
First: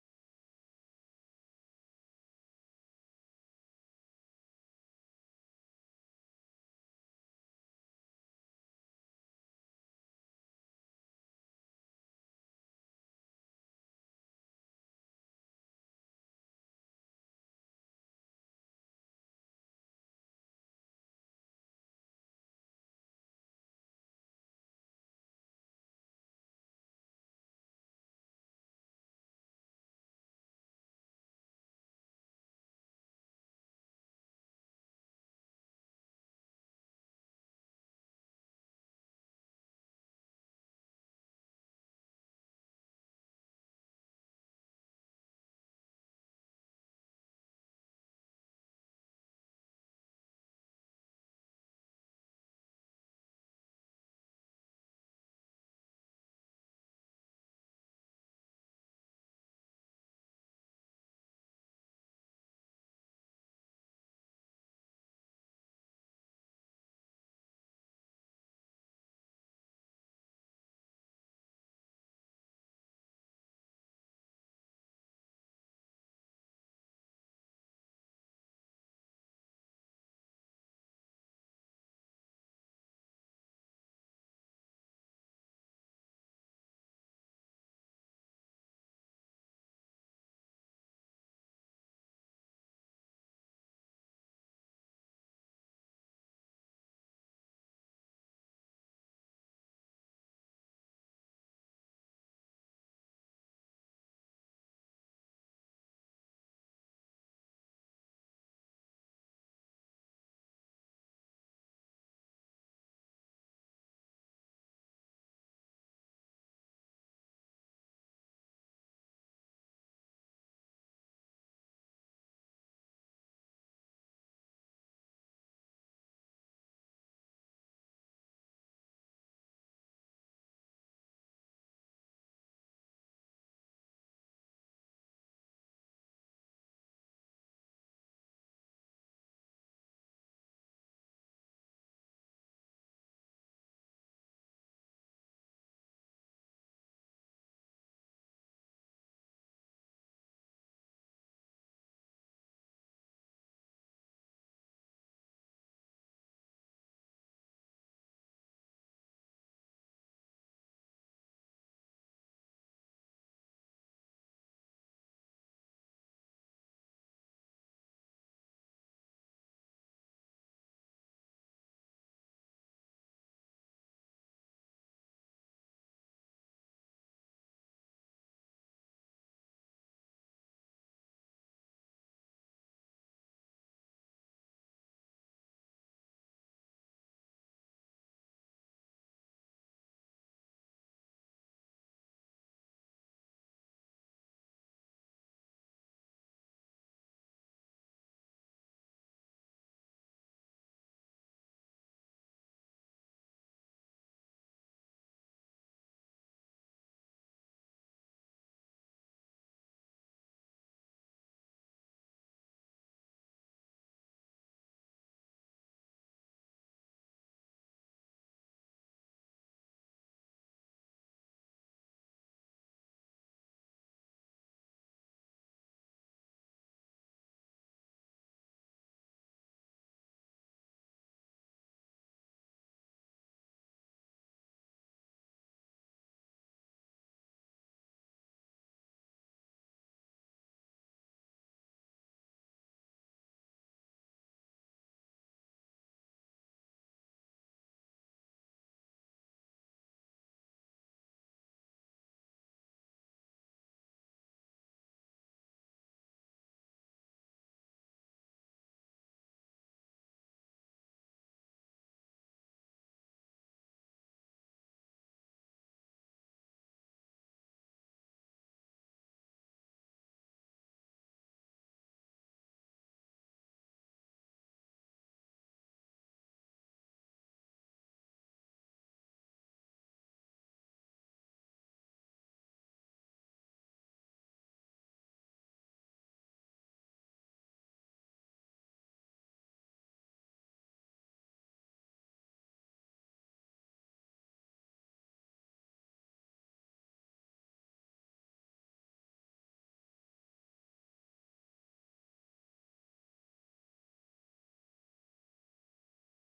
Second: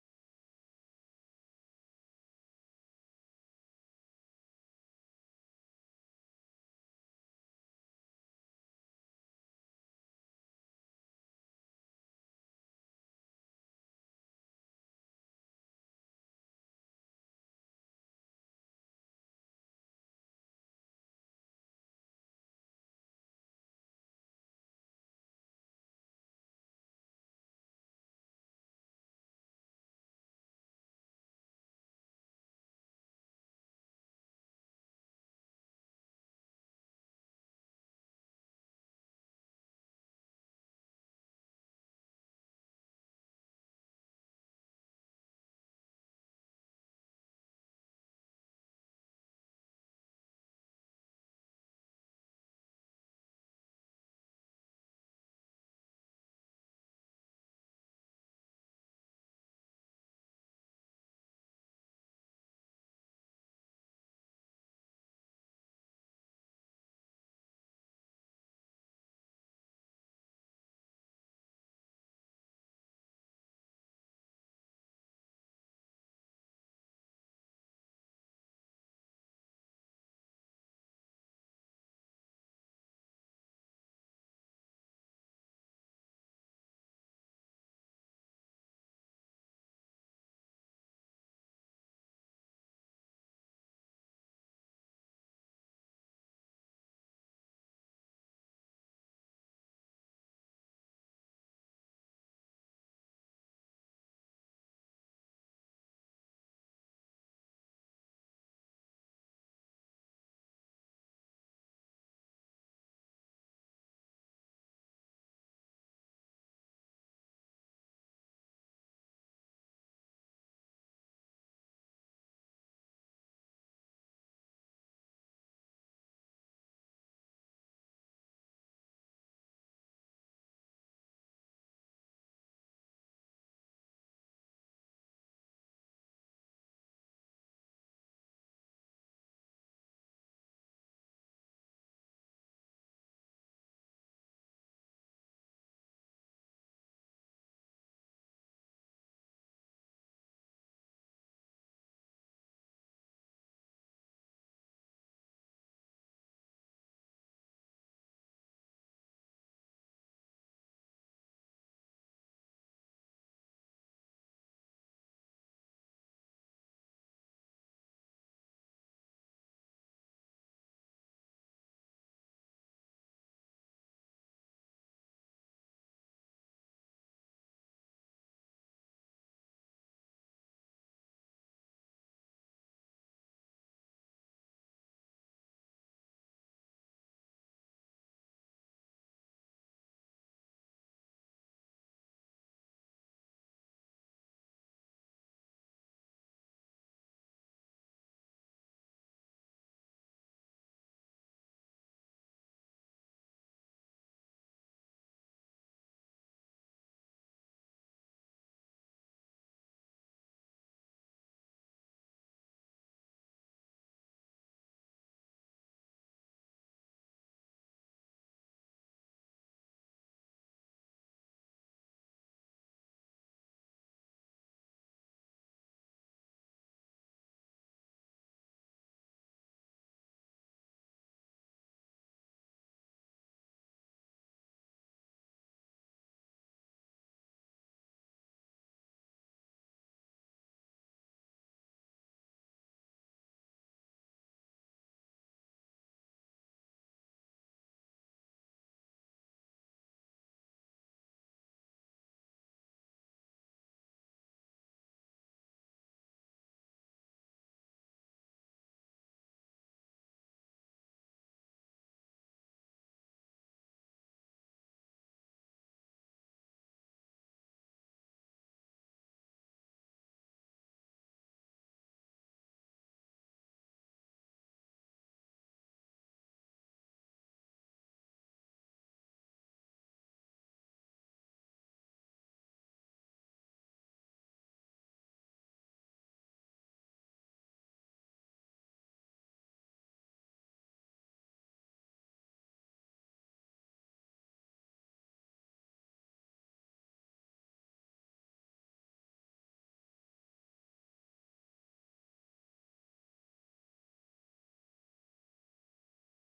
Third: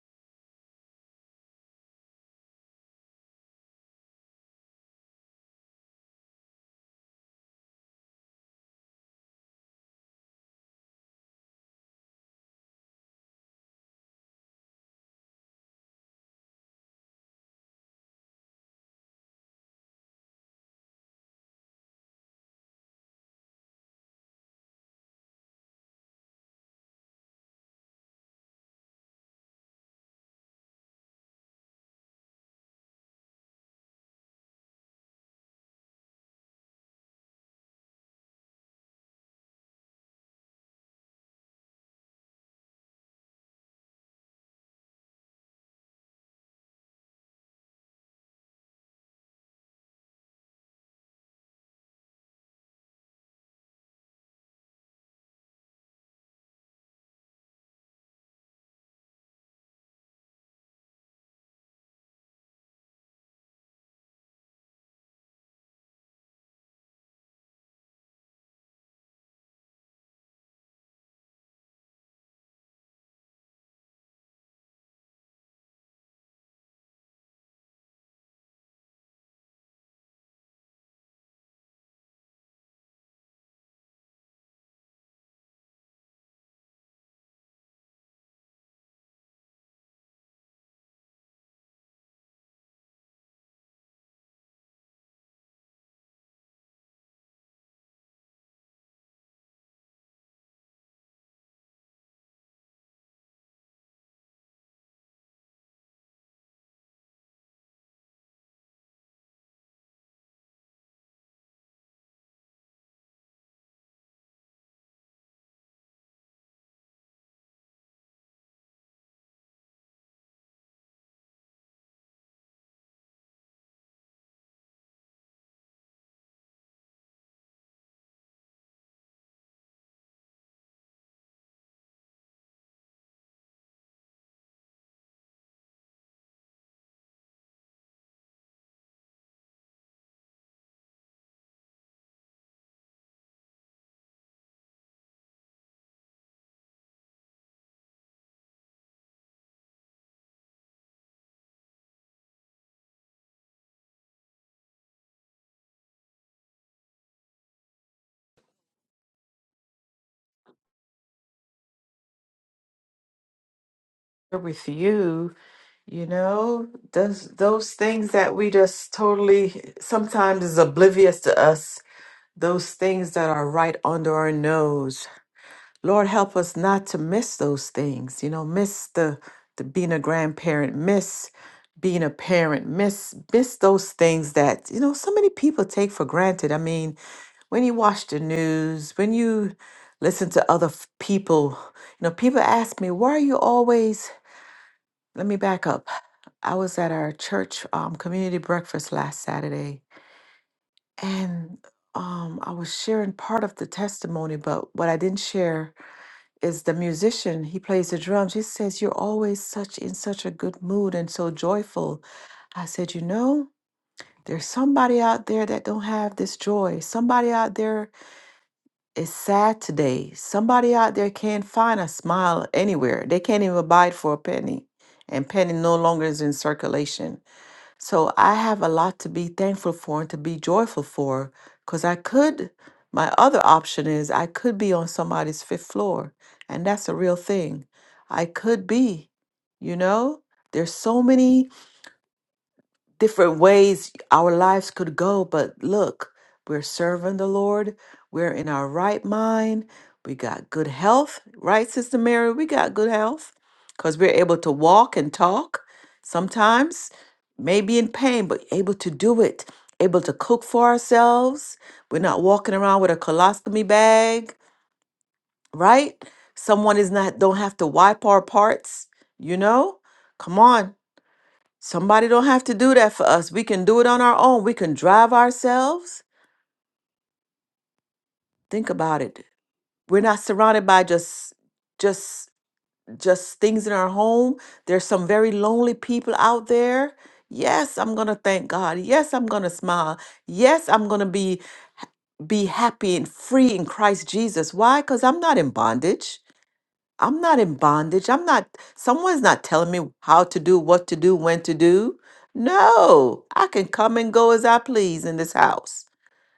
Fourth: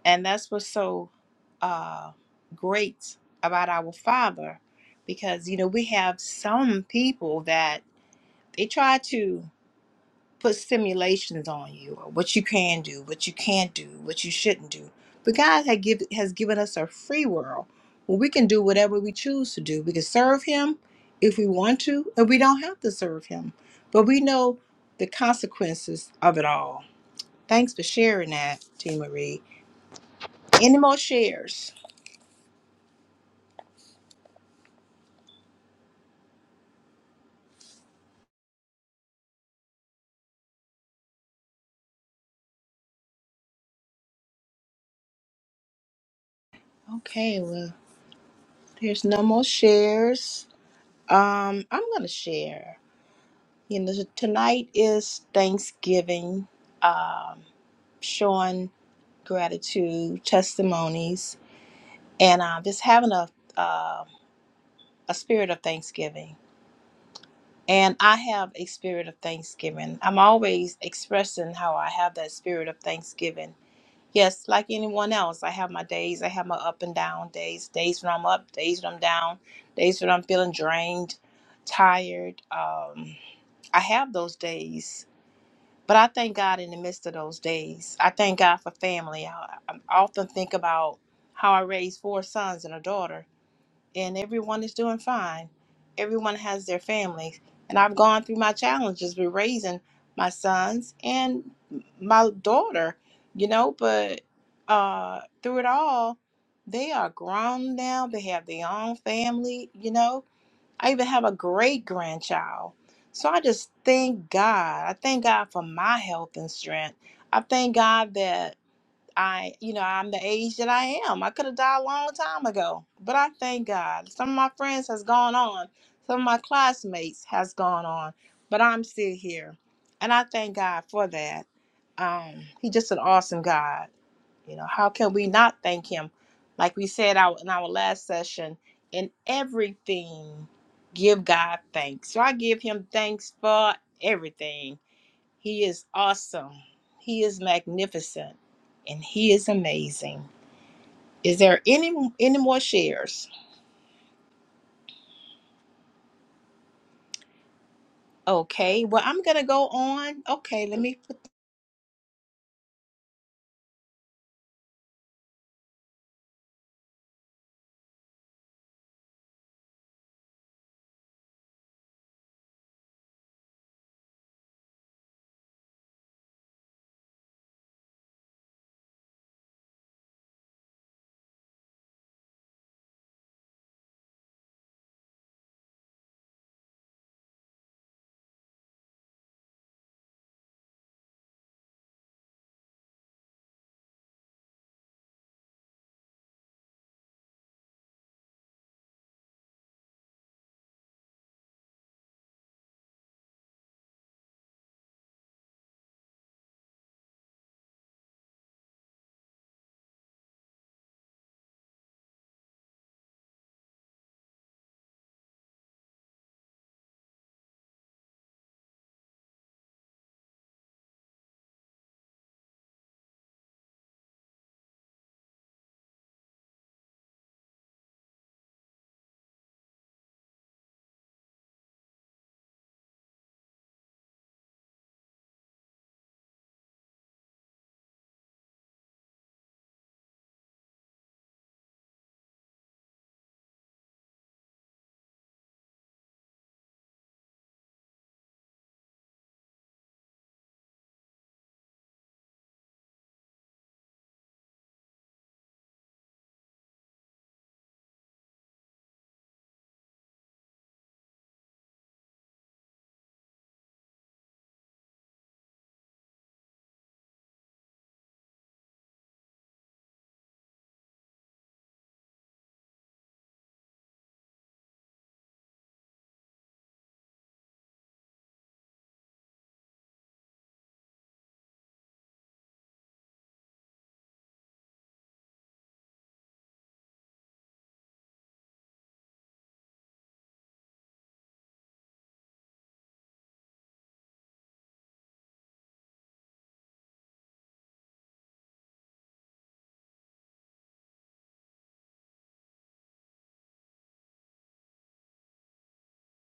Speaker 1: And that's what's so uh, great about our Father, because, you know, we have some people that they try to put simulations on you or what you can do, what you can't do, what you shouldn't do. But God had give, has given us a free world where we can do whatever we choose to do. We can serve Him if we want to, and we don't have to serve Him. But we know the consequences of it all. Thanks for sharing that, T. Marie. Any more shares? Okay, well, there's no more shares. Um, I'm gonna share. You know, tonight is Thanksgiving, showing gratitude, testimonies, and uh, just having a uh, a spirit of Thanksgiving. And I have a spirit of Thanksgiving. I'm always expressing how I have that spirit of Thanksgiving Yes, like anyone else, I have my days. I have my up and down days. Days when I'm up, days when I'm down, days when I'm feeling drained, tired. Um, I have those days, but I thank God in the midst of those days. I thank God for family. I, I often think about how I raised four sons and a daughter and everyone is doing fine. Everyone has their families. And I've gone through my challenges with raising my sons and my daughter, you know, but uh, through it all, they are grown now. They have their own family, you know. I even have a great grandchild. So I just thank God. I thank God for my health and strength. I thank God that I, you know, I'm the age that I am. I could have died a long time ago, but I thank God. Some of my friends has gone on, some of my classmates has gone on, but I'm still here, and I thank God for that. Um, he's just an awesome God. You know, how can we not thank Him? Like we said out in our last session, in everything, give God thanks. So I give Him thanks for everything he is awesome. He is magnificent. And he is amazing. Is there any any more shares? Okay. Well, I'm going to go on. Okay, let me put
Speaker 2: With you, you know, those, those things that we just totally sometimes is oblivious to us, those things that are right under our nose Lord, help us not to miss those things, you know, miss the, the being a grandparent, miss being a parent, miss miss those things that, you know, so many people take for granted. I mean, when you watch the news, when you listen to other f- people, you know, people ask me, why are you always let me back up. I was at our church um, community breakfast last Saturday, and um, I was sharing part of the testimony, but what I didn't share is the musician. He plays the drums. He says, You're always such in such a good mood and so joyful. I said, You know, there's somebody out there that don't have this joy. Somebody out there is sad today. Somebody out there can't find a smile anywhere. They can't even buy it for a penny. And penny no longer is in circulation. So I have a lot to be thankful for and to be joyful for because I could, my other option is I could be on somebody's fifth floor, and that's a real thing. I could be, you know? There's so many different ways our lives could go, but look, we're serving the Lord. We're in our right mind. We got good health, right, Sister Mary? We got good health because we're able to walk and talk sometimes, maybe in pain, but able to do it, able to cook for ourselves. We're not walking around with a colostomy bag, right? Someone is not, don't have to wipe our parts, you know? Come on. Somebody don't have to do that for us. We can do it on our own. We can drive ourselves. Think about it. We're not surrounded by just just just things in our home. There's some very lonely people out there. Yes, I'm going to thank God. Yes, I'm going to smile. Yes, I'm going to be be happy and free in Christ Jesus. Why? Cuz I'm not in bondage. I'm not in bondage. I'm not, someone's not telling me how to do, what to do, when to do. No, I can come and go as I please in this house.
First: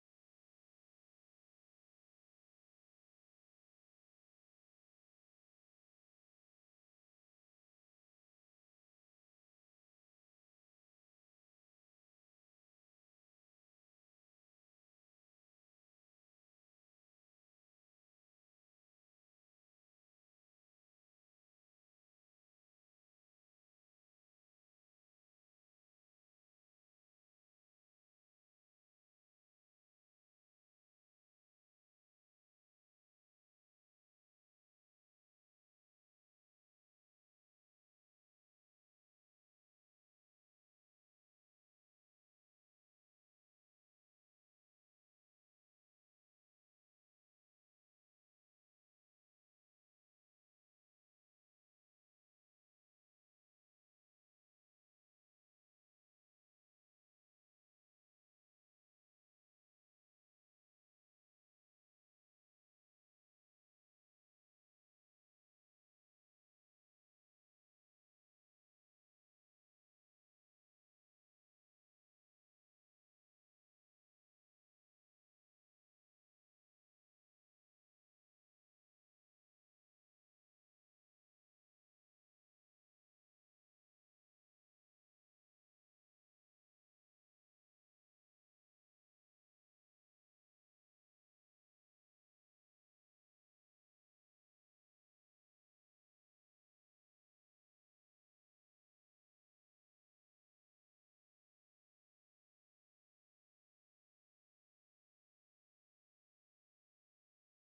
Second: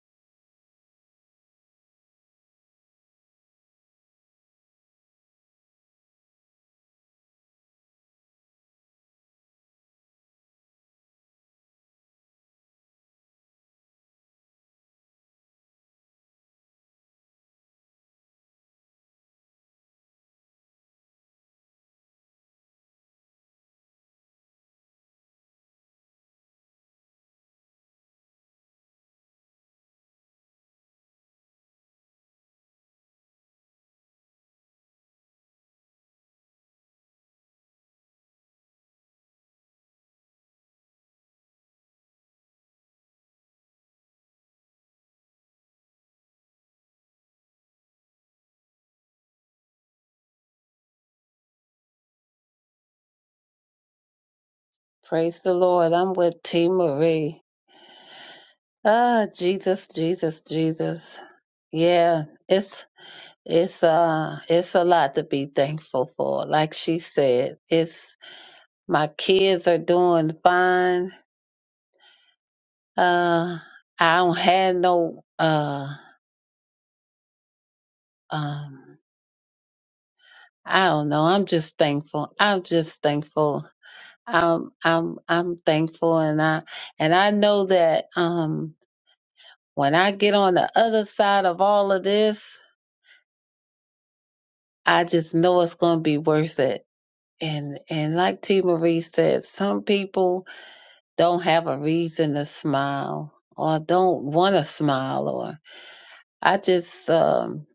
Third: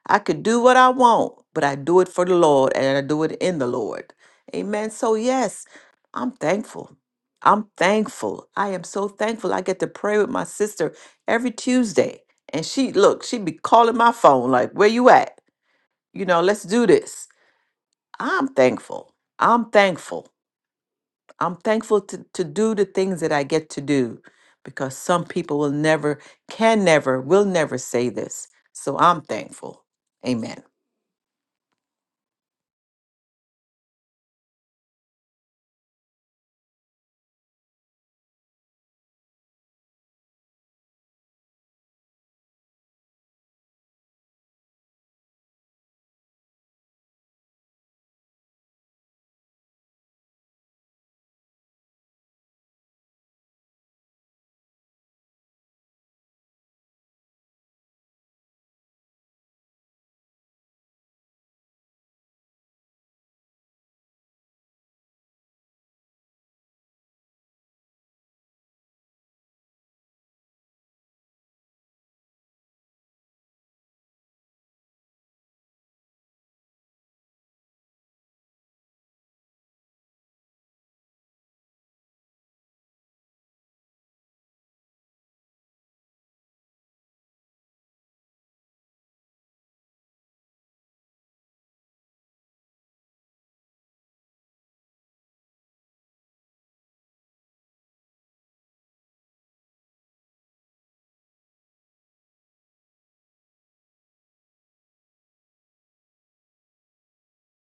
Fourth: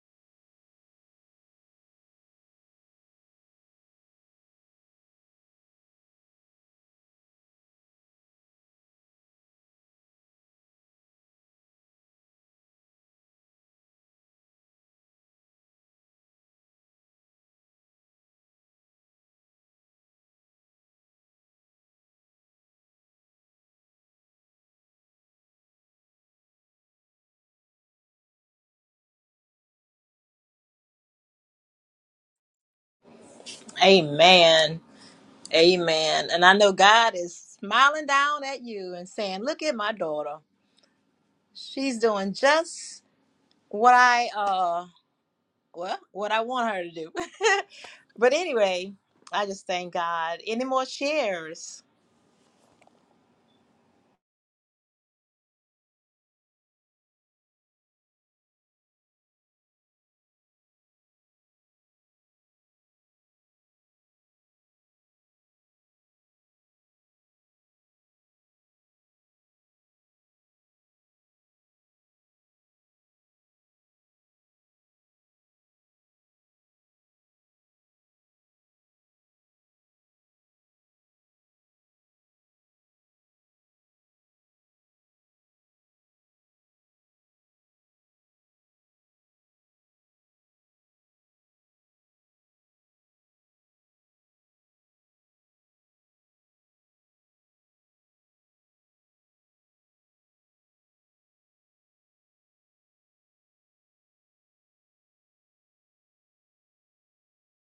Speaker 2: I could do what I want, but I do it for the Lord and I do it in the Lord. Amen. So, yes, I'm thankful. I'm thankful. I am so thankful. I get to pray with my sister every Tuesday. And she, look, she be calling my phone, like, where you at? You know, let's do this. I'm thankful. I'm thankful. I'm thankful to, to do the things that I get to do because some people will never, can never, will never say this. So I'm thankful. Amen.
Speaker 1: Amen. Amen. And I know God is smiling down at you and saying, "Look at my daughter. She's doing just what I uh well, what I want her to do." but anyway, I just thank God. Any more shares?
Speaker 3: Praise the Lord. I'm with T. Marie. Ah, Jesus, Jesus, Jesus. Yeah, it's it's uh it's a lot to be thankful for. Like she said, it's my kids are doing fine. Uh, I don't have no uh um I don't know. I'm just thankful. I'm just thankful. I'm I'm I'm thankful, and I and I know that um when I get on the other side of all of this. I just know it's going to be worth it. And and like T. Marie said, some people don't have a reason to smile or don't want to smile. Or I just um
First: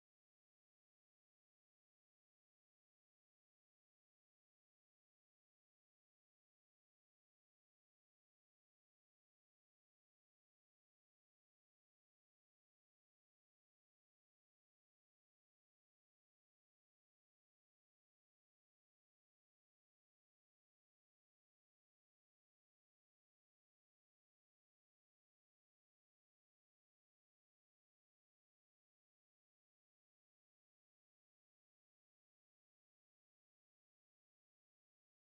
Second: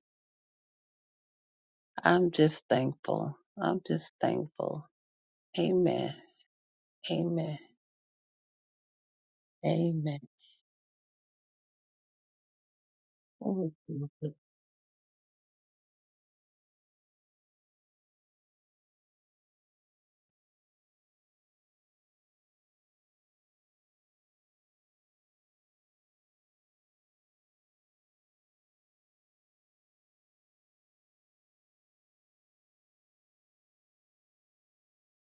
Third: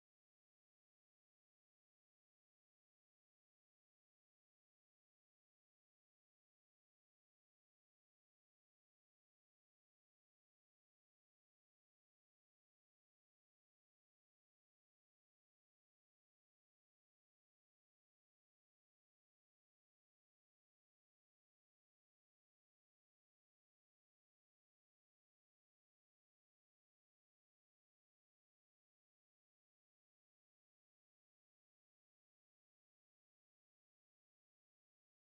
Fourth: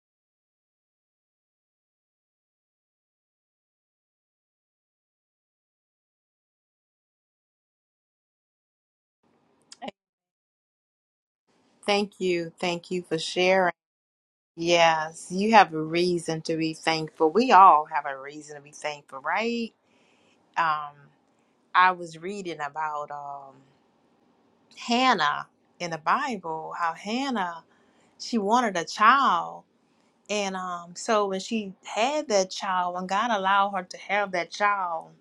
Speaker 3: I'm just thankful. I'm just thankful. Amen. Amen. Amen.
Speaker 1: Thank you. Thank you for sharing.
Speaker 3: Thank you.
Speaker 1: Yes, you have a reason to be thankful. We all have a reason to be thankful, right? Um, I was reading about um, Hannah in the Bible, how Hannah she wanted a child, and um, so when she had that child, when God allowed her to have that child,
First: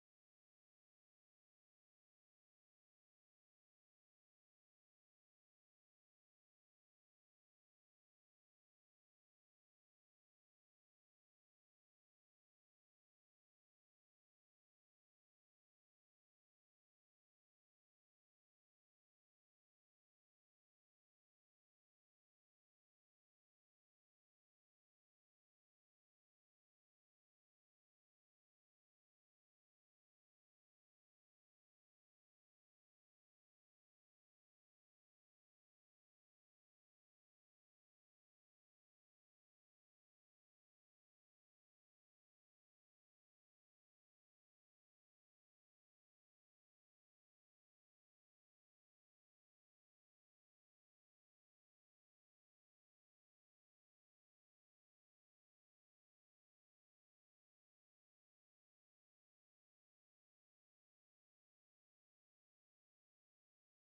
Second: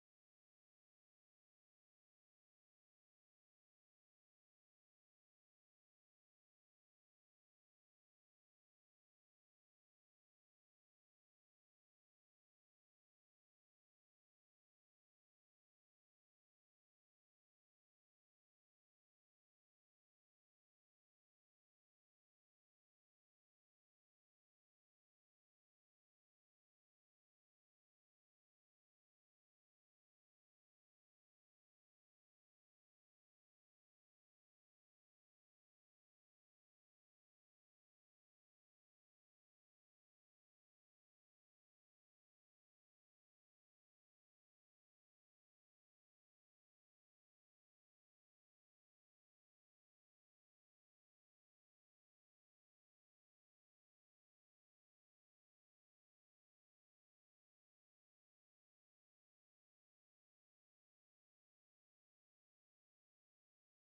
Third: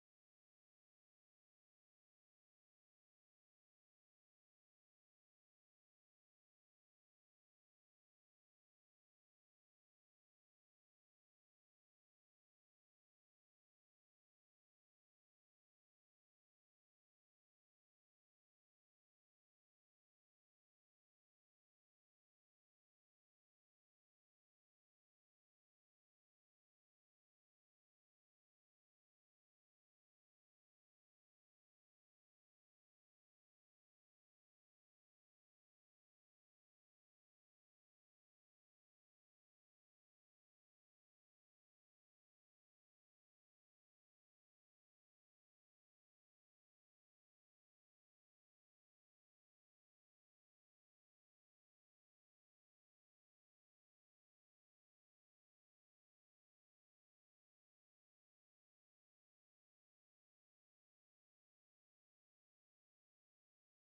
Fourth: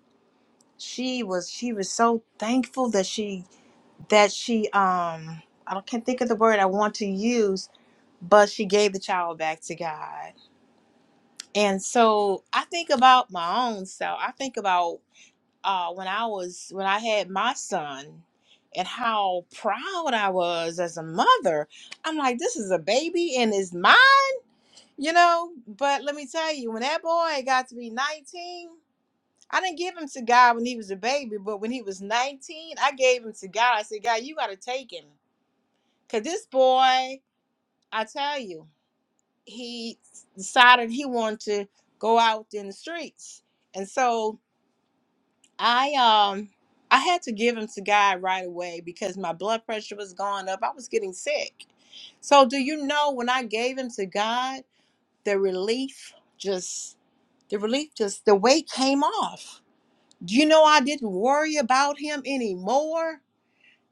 Speaker 1: she was she was so thankful that she that she um I don't- can't think of the word I want to use, but she gave the child back to God And so I think about my own self. I think about uh, when I was when I had my son and how proud I was as a mother. I'm like, this is a baby and it's mine, you know. But let me tell you, when that boy got to be 19, I didn't give him to God when he was a baby, but when he was 19, I gave him to God. I said, God, you got to take him. Because this boy, I tell you, he decided he wanted to go out in the streets. And so I um I had to give him to God right away because my blood pressure was going up. I was getting sick. So do you know when I gave him to God, the relief just the relief just the weight came off. Do you know I didn't worry about him anymore?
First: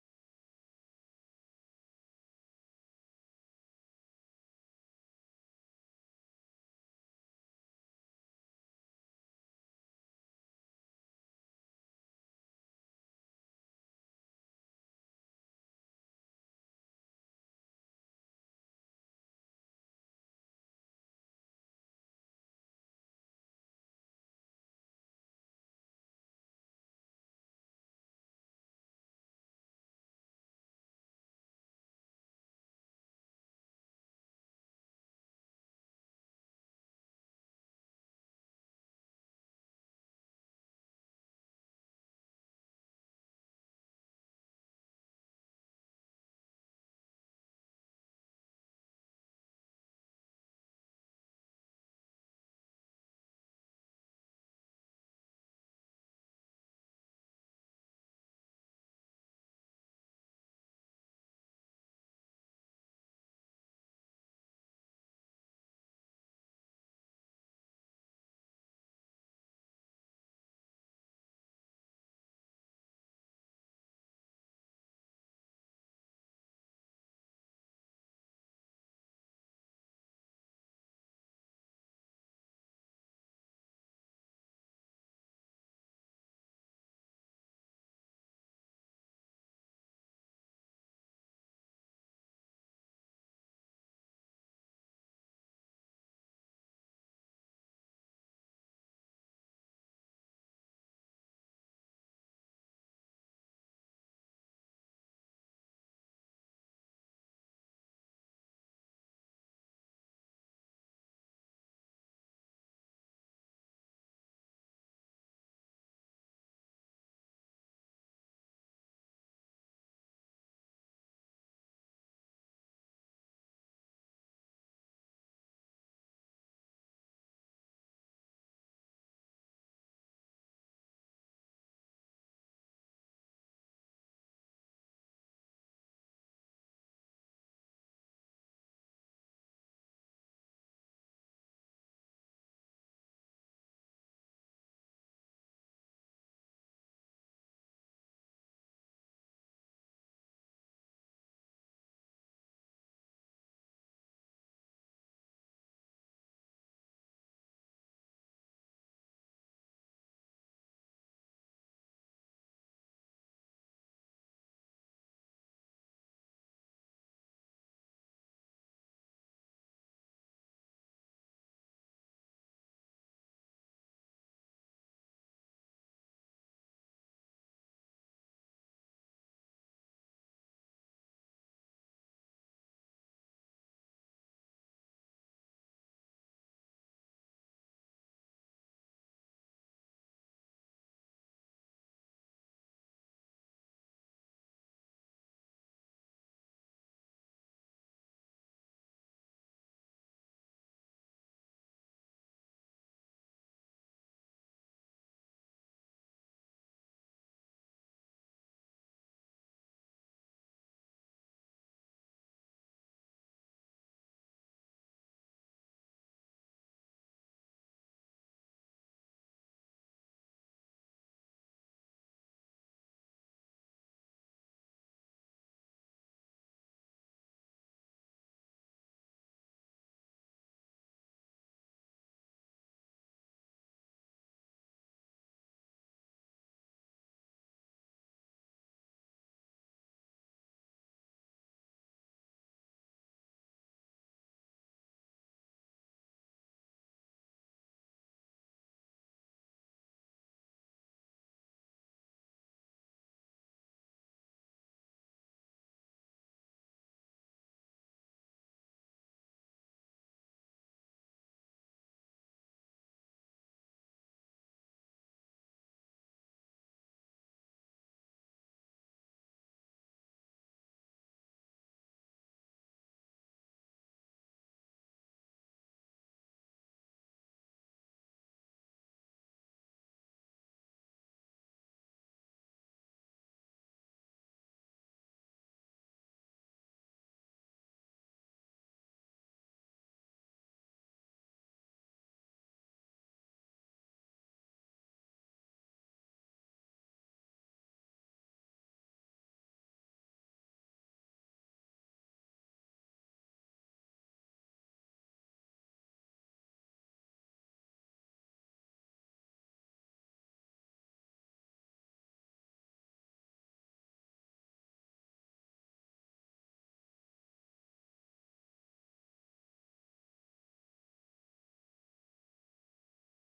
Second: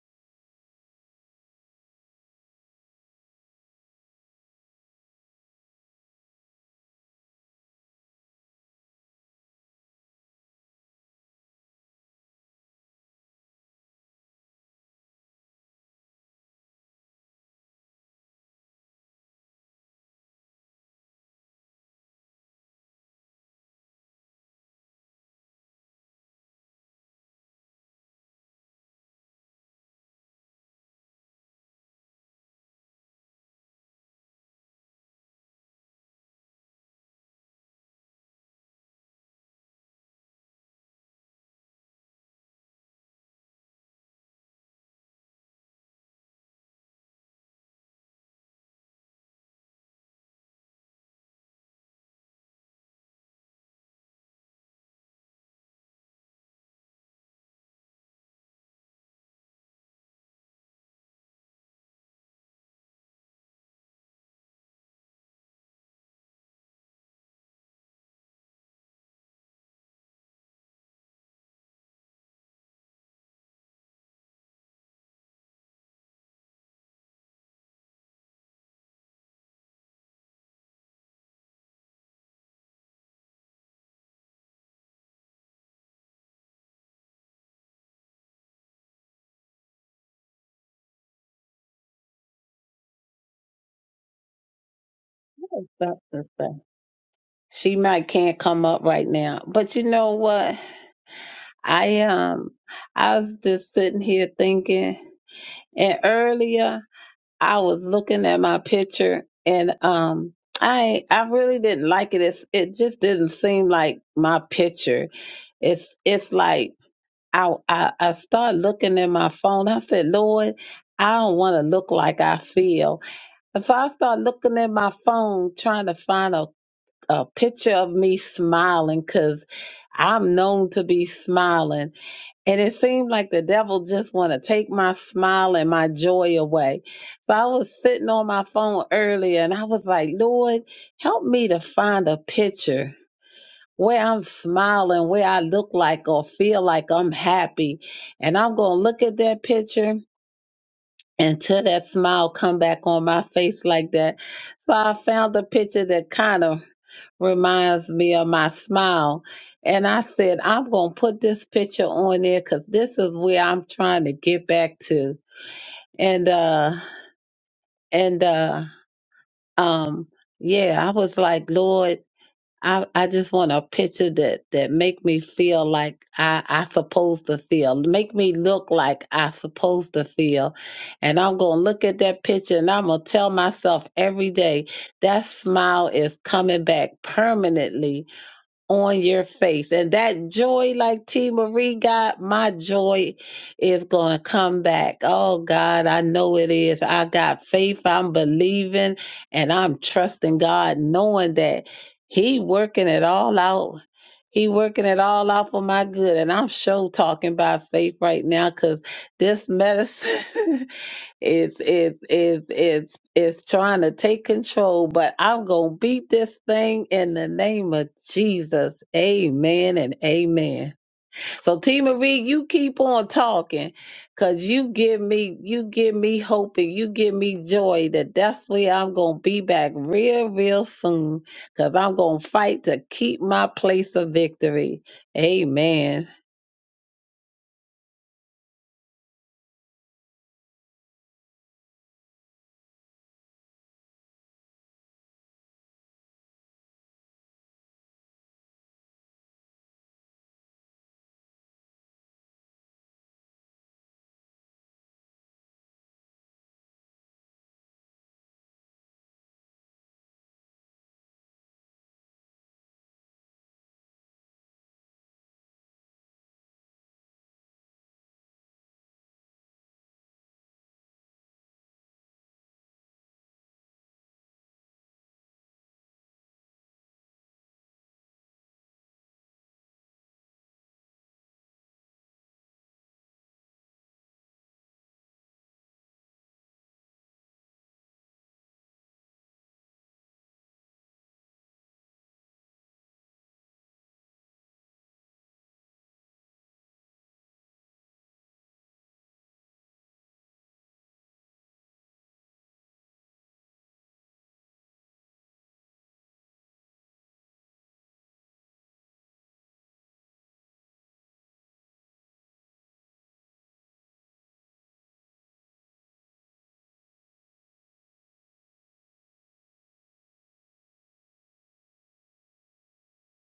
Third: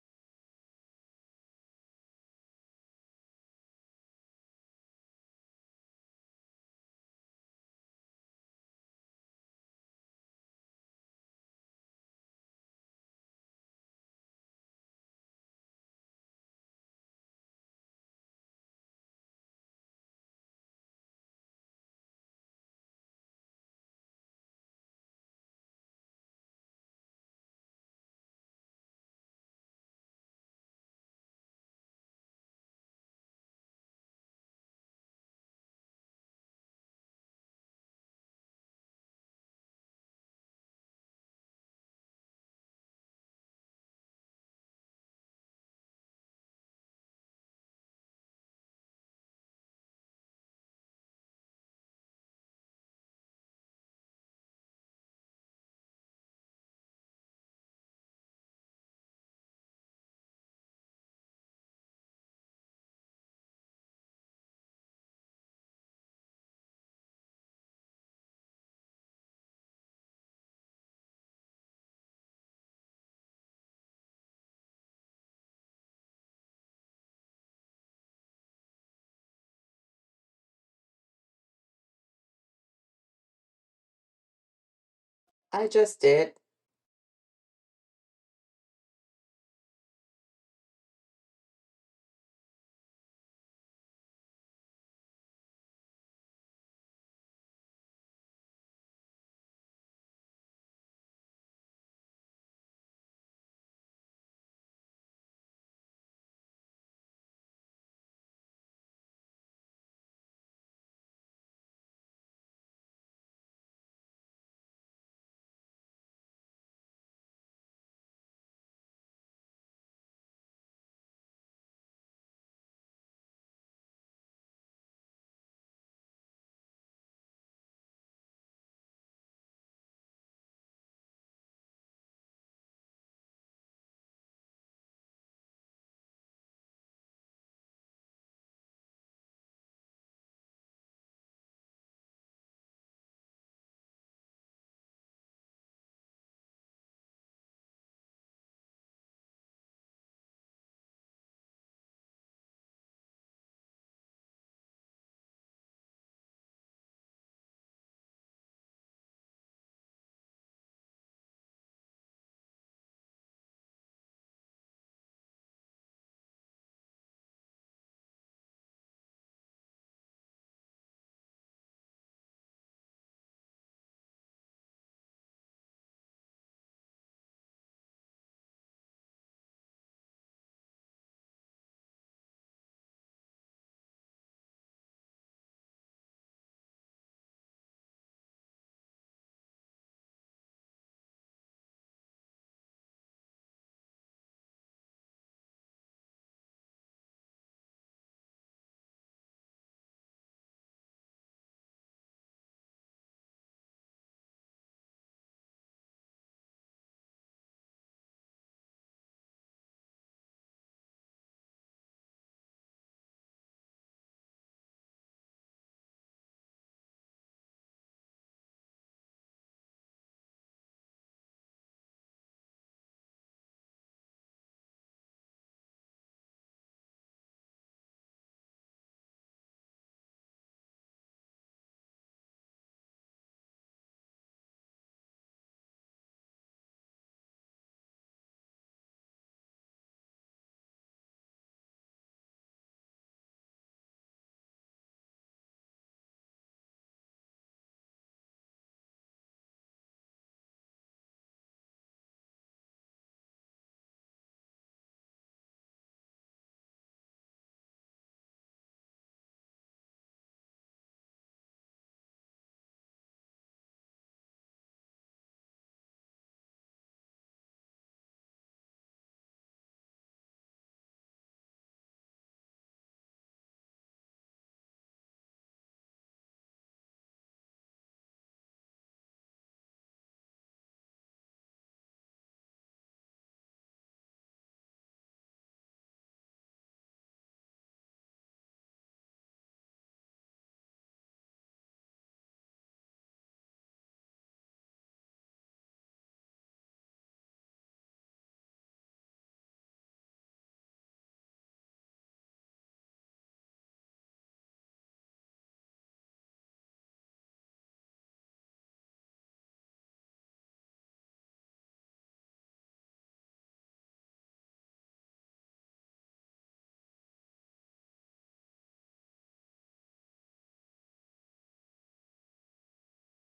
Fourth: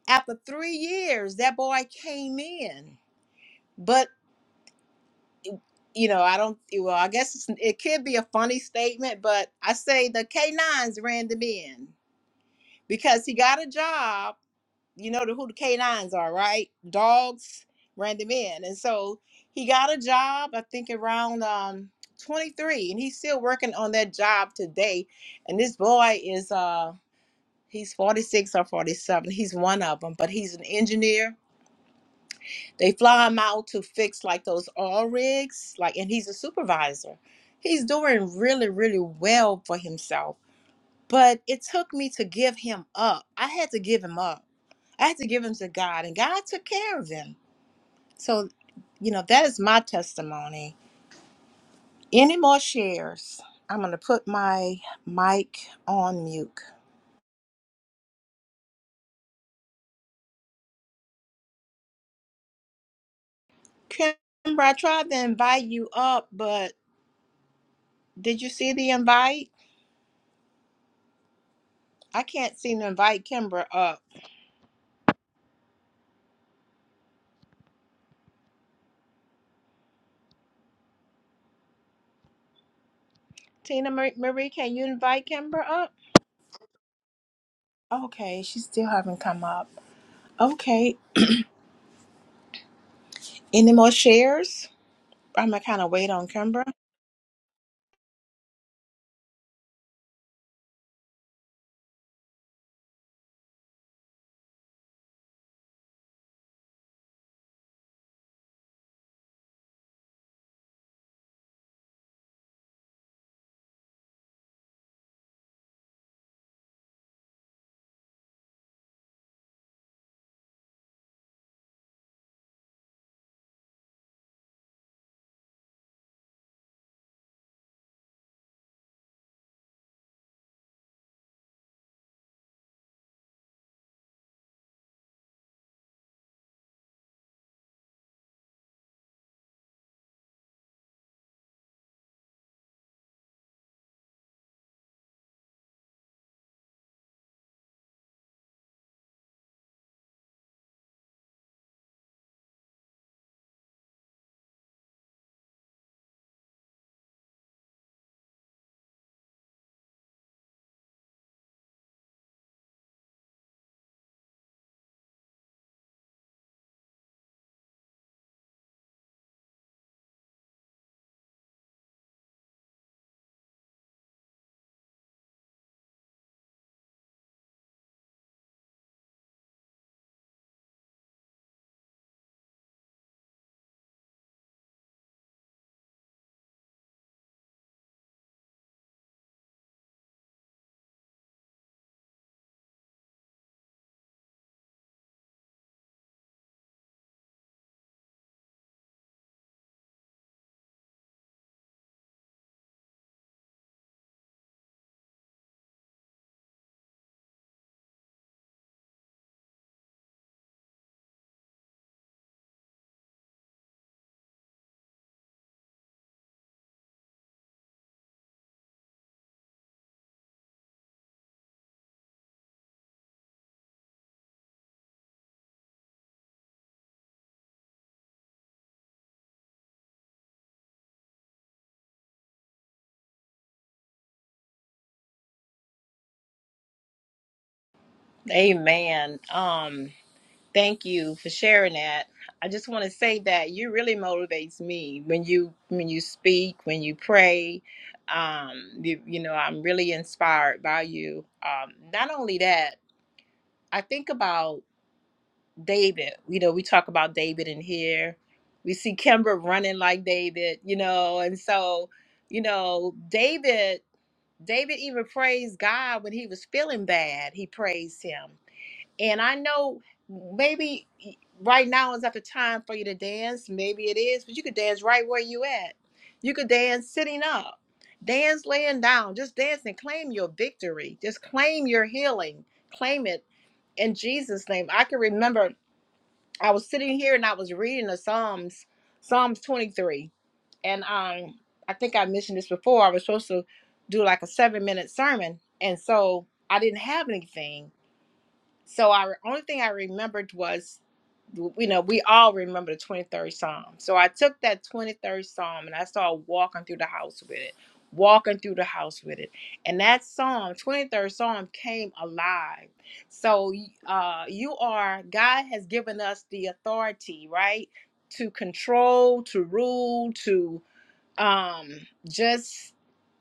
Speaker 1: After 3 years that boy came in. But you know, I don't well, I guess it's, it could be a funny statement, but I say the K9s ran them in because he got a job you know the, who the canines are, right? Dogs ran them in, and so he got a job. I think around um 23, and he's still working on that job today. And this boy is uh he's 46 or 47. He's one of them, but he's an engineer. They fly him out to fix like those oil rigs, like, and he's a supervisor. He's doing really, really well for himself. But it took me to give him up. I had to give him up I had to give him to God, and God took care of him. So, you know, that is my testimony. Any more shares? I'm going to put my mic on mute. Kimber, I tried to invite you up, but did you see the invite? I can't seem to invite Kimber up. Tina Mar- Marie, can you invite Kimber
Speaker 2: I
Speaker 1: up?
Speaker 2: just did.
Speaker 1: Okay, she still haven't come up. Okay, any more shares? I'm gonna kind of wait
Speaker 3: to
Speaker 1: on
Speaker 3: say?
Speaker 1: Kimber.
Speaker 3: She might can't come up right now, but you know what? I um I was just sitting here thinking, and earlier I was looking at my picture and um I I really didn't like it. It's, it just didn't seem like my picture. It's it's like I I, I started looking at my phone. I said, Lord, I don't want to look like I feel. And so I started looking at my phone trying to find a, a picture of me smiling because I'm known to be smiling. And it seemed like the devil just want to take my smile and my joy away. So I was sitting on my phone earlier and I was like, Lord, help me to find a picture where I'm smiling, where I look like or feel like I'm happy. And I'm going to look at that picture until that smile come back on my face like that. So I found a picture that kind of reminds me of my smile. And I said, I'm going to put this picture on there because this is where I'm trying to get back to. And, uh, and, uh, um, yeah, I was like, Lord, I, I just want a picture that, that make me feel like I, I supposed to feel, make me look like I supposed to feel. And I'm going to look at that picture and I'm going to tell myself every day that smile is coming back permanently on your face. And that joy, like T. Marie got, my joy is going to come back. Oh, God, I know it is. I got faith. I'm believing and I'm trusting God, knowing that He working it all out. He working it all out for my good. And I'm sure talking by faith right now because this medicine is is is is is trying to take control, but I'm gonna beat this thing in the name of Jesus. Amen and amen. So T Marie, you keep on talking because you give me you give me hope and you give me joy that that's where I'm gonna be back real, real soon because I'm gonna fight to keep my place of victory. Amen.
Speaker 1: Amen. Um, Thank you for sharing that. I just want to say that you really motivates me when you when you speak, when you pray. Um, you, you know, I'm really inspired by you. Um, not only that, I think about David. You know, we talk about David in here. We see Kimber running like David. You know, and so you know, David. David even praised God when he was feeling bad. He praised Him and I know maybe right now is not the time for you to dance. Maybe it is, but you could dance right where you at. You could dance sitting up, dance laying down, just dance and claim your victory. Just claim your healing. Claim it in Jesus' name. I can remember I was sitting here and I was reading the Psalms, Psalms 23. And um, I think I mentioned this before. I was supposed to do like a seven minute sermon. And so I didn't have anything so our only thing I remembered was, you know, we all remember the 23rd Psalm. So I took that 23rd Psalm and I started walking through the house with it, walking through the house with it. And that Psalm, 23rd Psalm, came alive. So uh, you are, God has given us the authority, right? To control, to rule, to um just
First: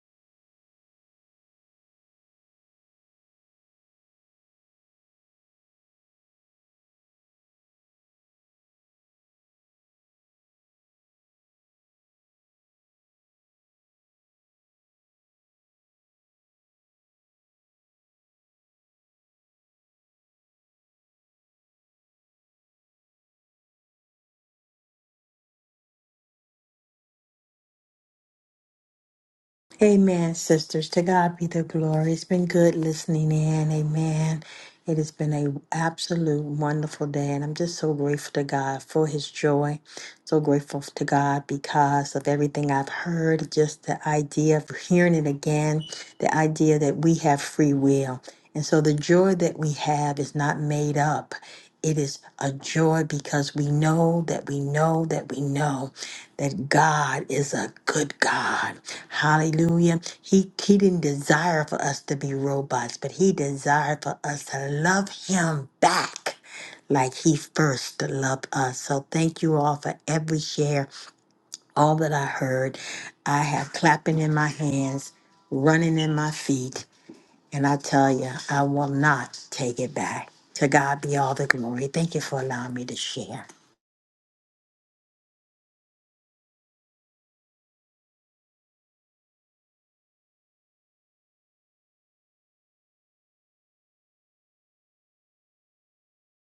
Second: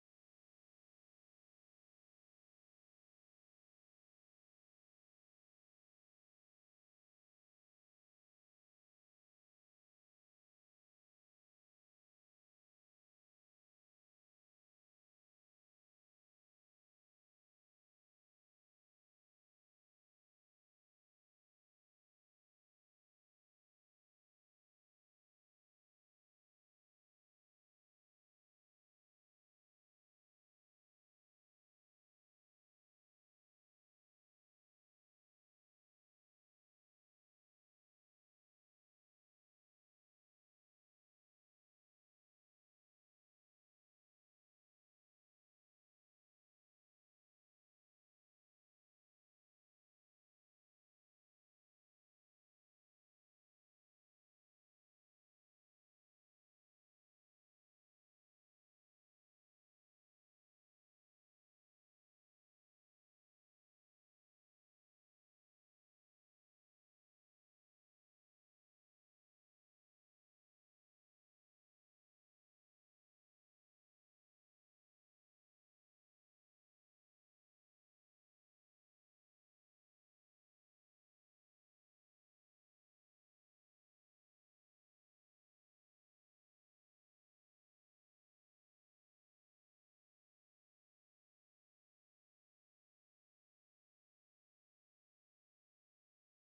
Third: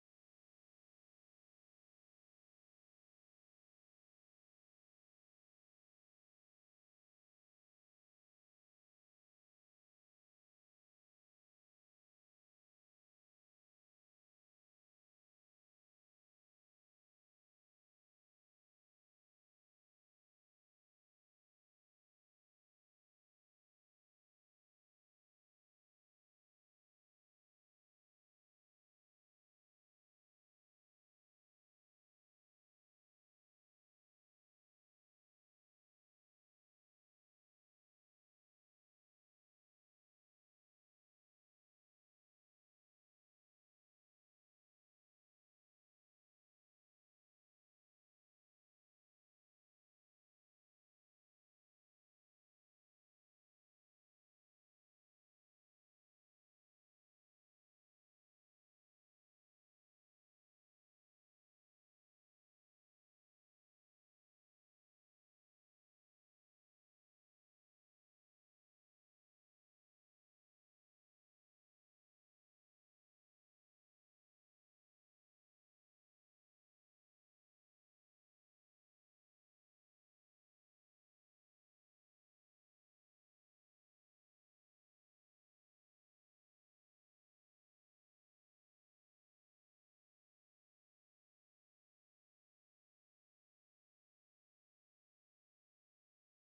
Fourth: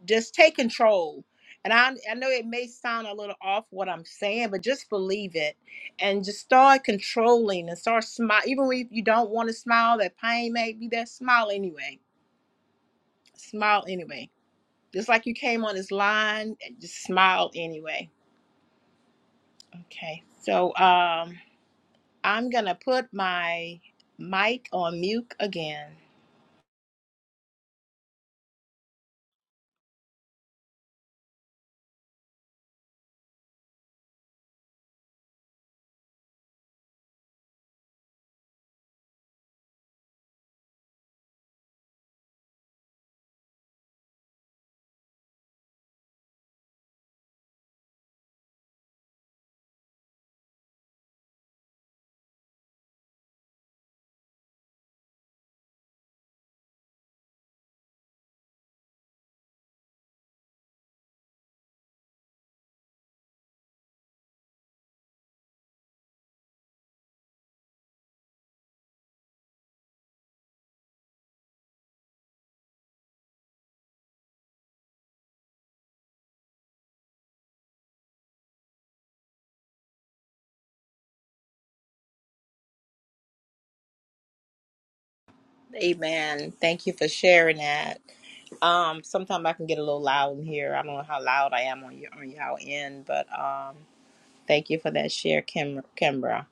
Speaker 1: just take control and I, I know it may sound a little off what i'm saying but just believe it and just start controlling and start smile even if you don't want to smile that pain may be there smile anyway smile anyway just like you came on this line eh, just smile anyway okay so um i'm gonna put my mic on mute again
Speaker 4: Amen, sisters. To God be the glory. It's been good listening in. Amen. It has been a absolute wonderful day, and I'm just so grateful to God for His joy. So grateful to God because of everything I've heard, just the idea of hearing it again, the idea that we have free will. And so the joy that we have is not made up. It is a joy because we know that we know that we know that God is a good God. Hallelujah. He, he didn't desire for us to be robots, but He desired for us to love Him back like he first loved us. So thank you all for every share, all that I heard. I have clapping in my hands, running in my feet, and I tell you, I will not take it back. To God be all the glory. Thank you for allowing me to share.
Speaker 1: amen thank you for sharing that Um, sometimes I can get a little loud in here. I don't know how loud I am on your on your end, but um, thank you for that share, Kim, Kimbra.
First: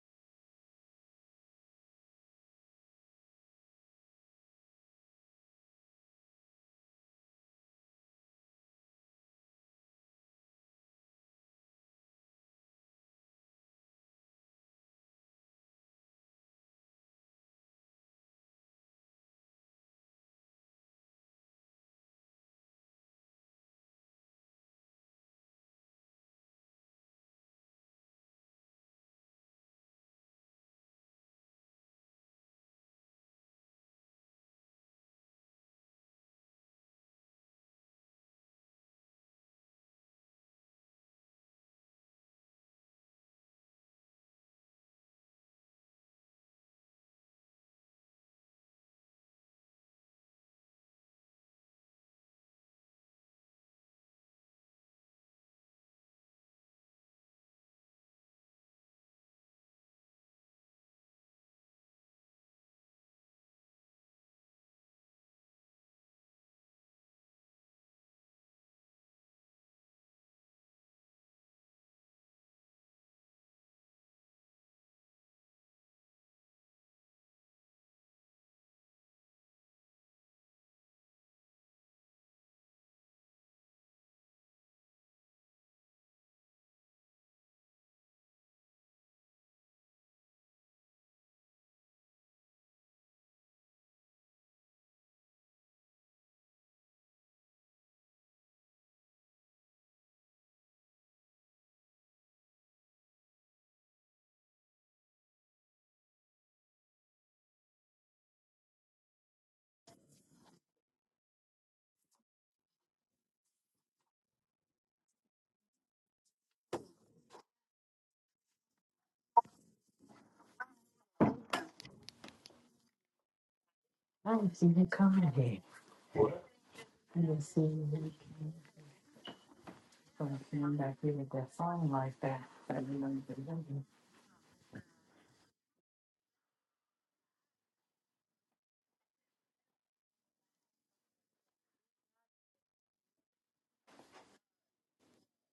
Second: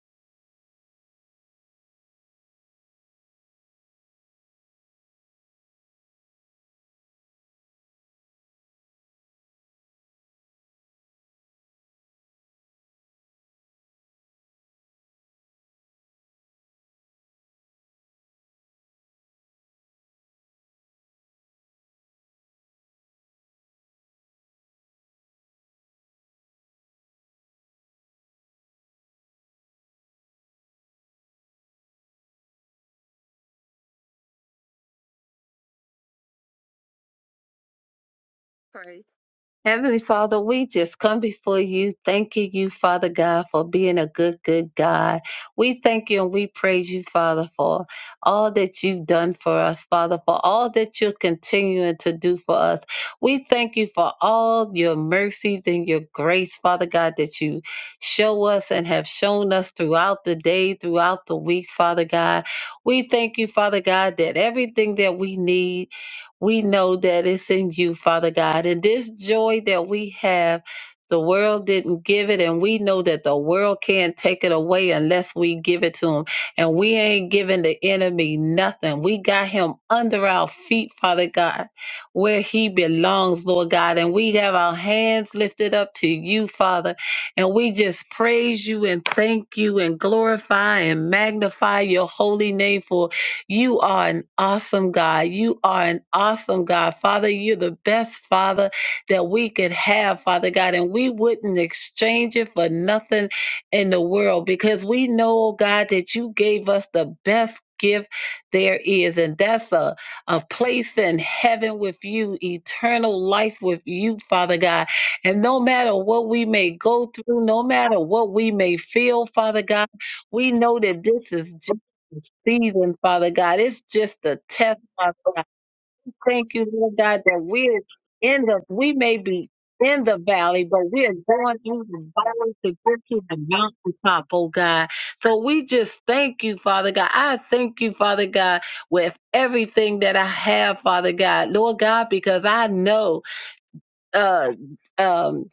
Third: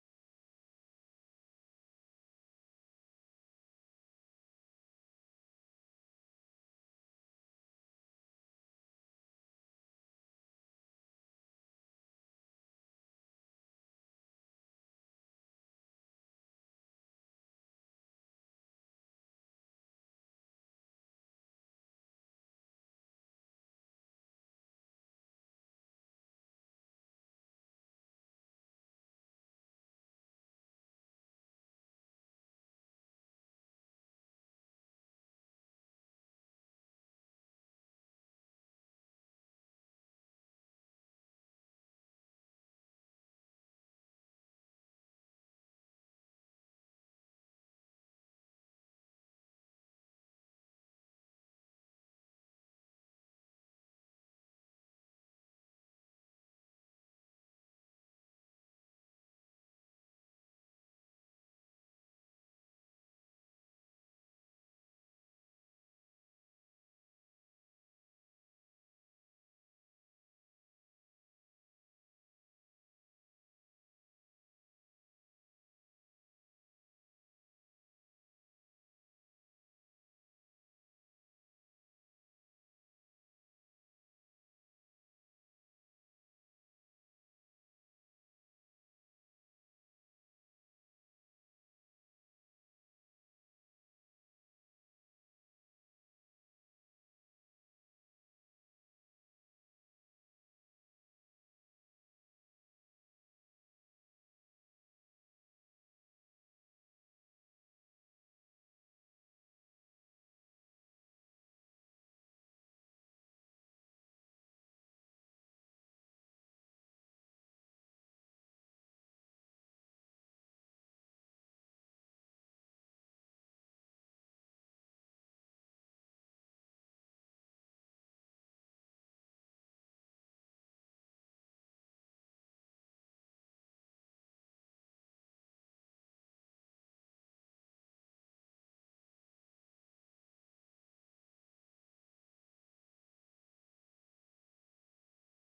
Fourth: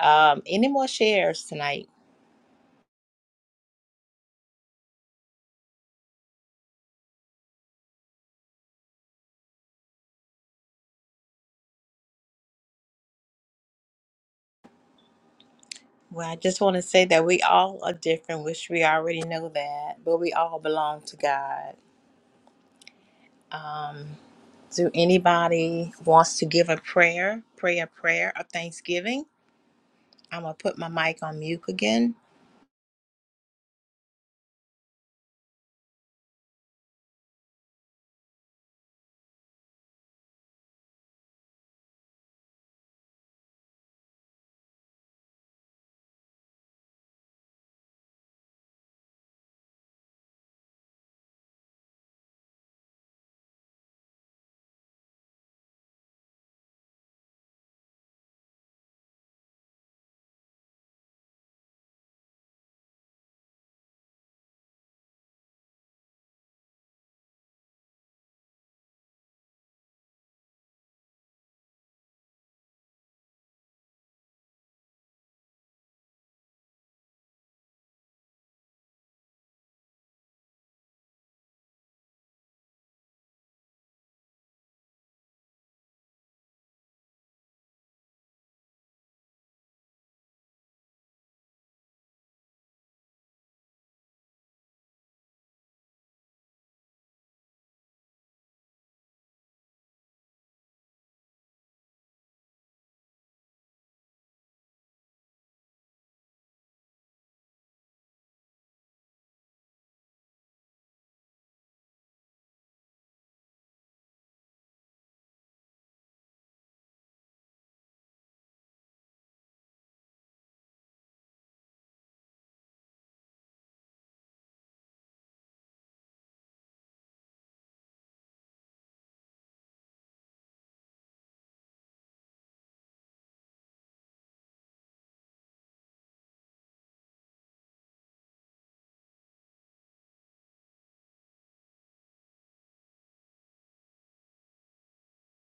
Speaker 1: Um, any more shares tonight? Well, I just want to say that we all are different, which we already know that, but we all belong to God. Um, do anybody wants to give a prayer, pray a prayer of thanksgiving? I'm gonna put my mic on mute again.
Speaker 3: Heavenly Father, we just come before you, thanking you, Father God, for being a good, good God. We thank you and we praise you, Father, for all that you've done for us, Father, for all that you're continuing to do for us. We thank you for all your mercies and your grace, Father God, that you show us and have shown us throughout the day, throughout the week, Father God. We thank you, Father God, that everything that we need. We know that it's in you, Father God. And this joy that we have, the world didn't give it, and we know that the world can't take it away unless we give it to them. And we ain't giving the enemy nothing. We got him under our feet, Father God, where he belongs, Lord God. And we have our hands lifted up to you, Father. And we just praise you and thank you and glorify and magnify your holy name for you are an awesome God. You are an awesome God. Father, you're the best Father that we could have, Father God, and we wouldn't exchange it for nothing in the world because we know, oh God, that you gave us the best gift there is, and that's a, a place in heaven with you, eternal life with you, Father God. And no matter what we may go through, no matter what we may feel, Father God, we know that this is. Jesus season, Father God. It's just
Speaker 4: I
Speaker 3: a
Speaker 4: didn't see
Speaker 3: test,
Speaker 4: you
Speaker 3: Father
Speaker 4: coming
Speaker 3: God.
Speaker 4: here.
Speaker 3: Thank you, Lord
Speaker 4: I
Speaker 3: God, that
Speaker 4: didn't see
Speaker 3: we're
Speaker 4: you
Speaker 3: in the, we may be in the valley,
Speaker 4: coming
Speaker 3: but
Speaker 4: back
Speaker 3: we are
Speaker 4: here with that
Speaker 3: going through
Speaker 4: song
Speaker 3: the
Speaker 4: like that.
Speaker 3: valley
Speaker 4: I
Speaker 3: to get to
Speaker 4: remember
Speaker 3: the
Speaker 4: them.
Speaker 3: mountaintop, oh God. So we just thank you, Father God. I thank you, Father God, with everything that I have, Father God, Lord God, because I know, uh, um,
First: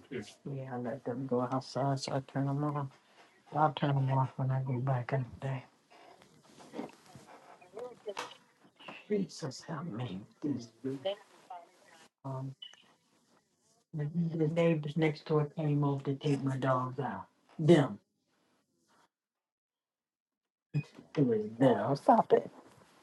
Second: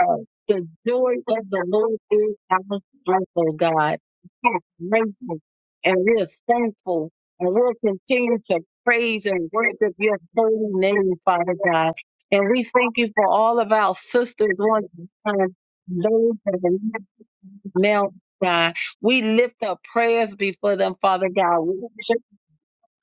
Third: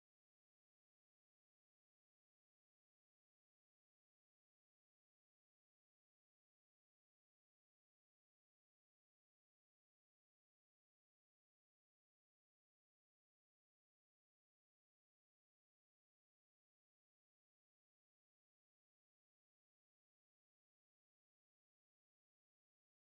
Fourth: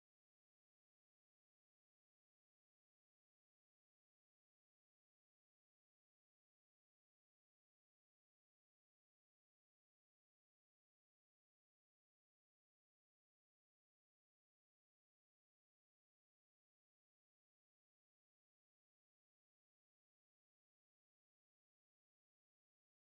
Speaker 3: uh, the
Speaker 4: Yeah, I let
Speaker 3: joy
Speaker 4: them go
Speaker 3: of the Lord
Speaker 4: outside, so I
Speaker 3: is
Speaker 4: turn them
Speaker 3: our
Speaker 4: off.
Speaker 3: strength, oh
Speaker 4: I'll turn
Speaker 3: God.
Speaker 4: them off when
Speaker 3: We're
Speaker 4: I go back in
Speaker 3: grateful
Speaker 4: the day.
Speaker 3: and we're thankful and we'll continue to praise and
Speaker 4: Jesus, help
Speaker 3: worship your
Speaker 4: me.
Speaker 3: holy name, Father God. And
Speaker 4: Um,
Speaker 3: we thank you for all of our
Speaker 4: the the
Speaker 3: sisters on
Speaker 4: neighbors
Speaker 3: the
Speaker 4: next door
Speaker 3: line,
Speaker 4: came over to
Speaker 3: those
Speaker 4: take
Speaker 3: that
Speaker 4: my dogs
Speaker 3: are
Speaker 4: out.
Speaker 3: not
Speaker 4: Them.
Speaker 3: now, God. We lift up prayers before them,
Speaker 4: It
Speaker 3: Father
Speaker 4: was
Speaker 3: God. We
Speaker 4: them.
Speaker 3: worship
Speaker 4: Stop it.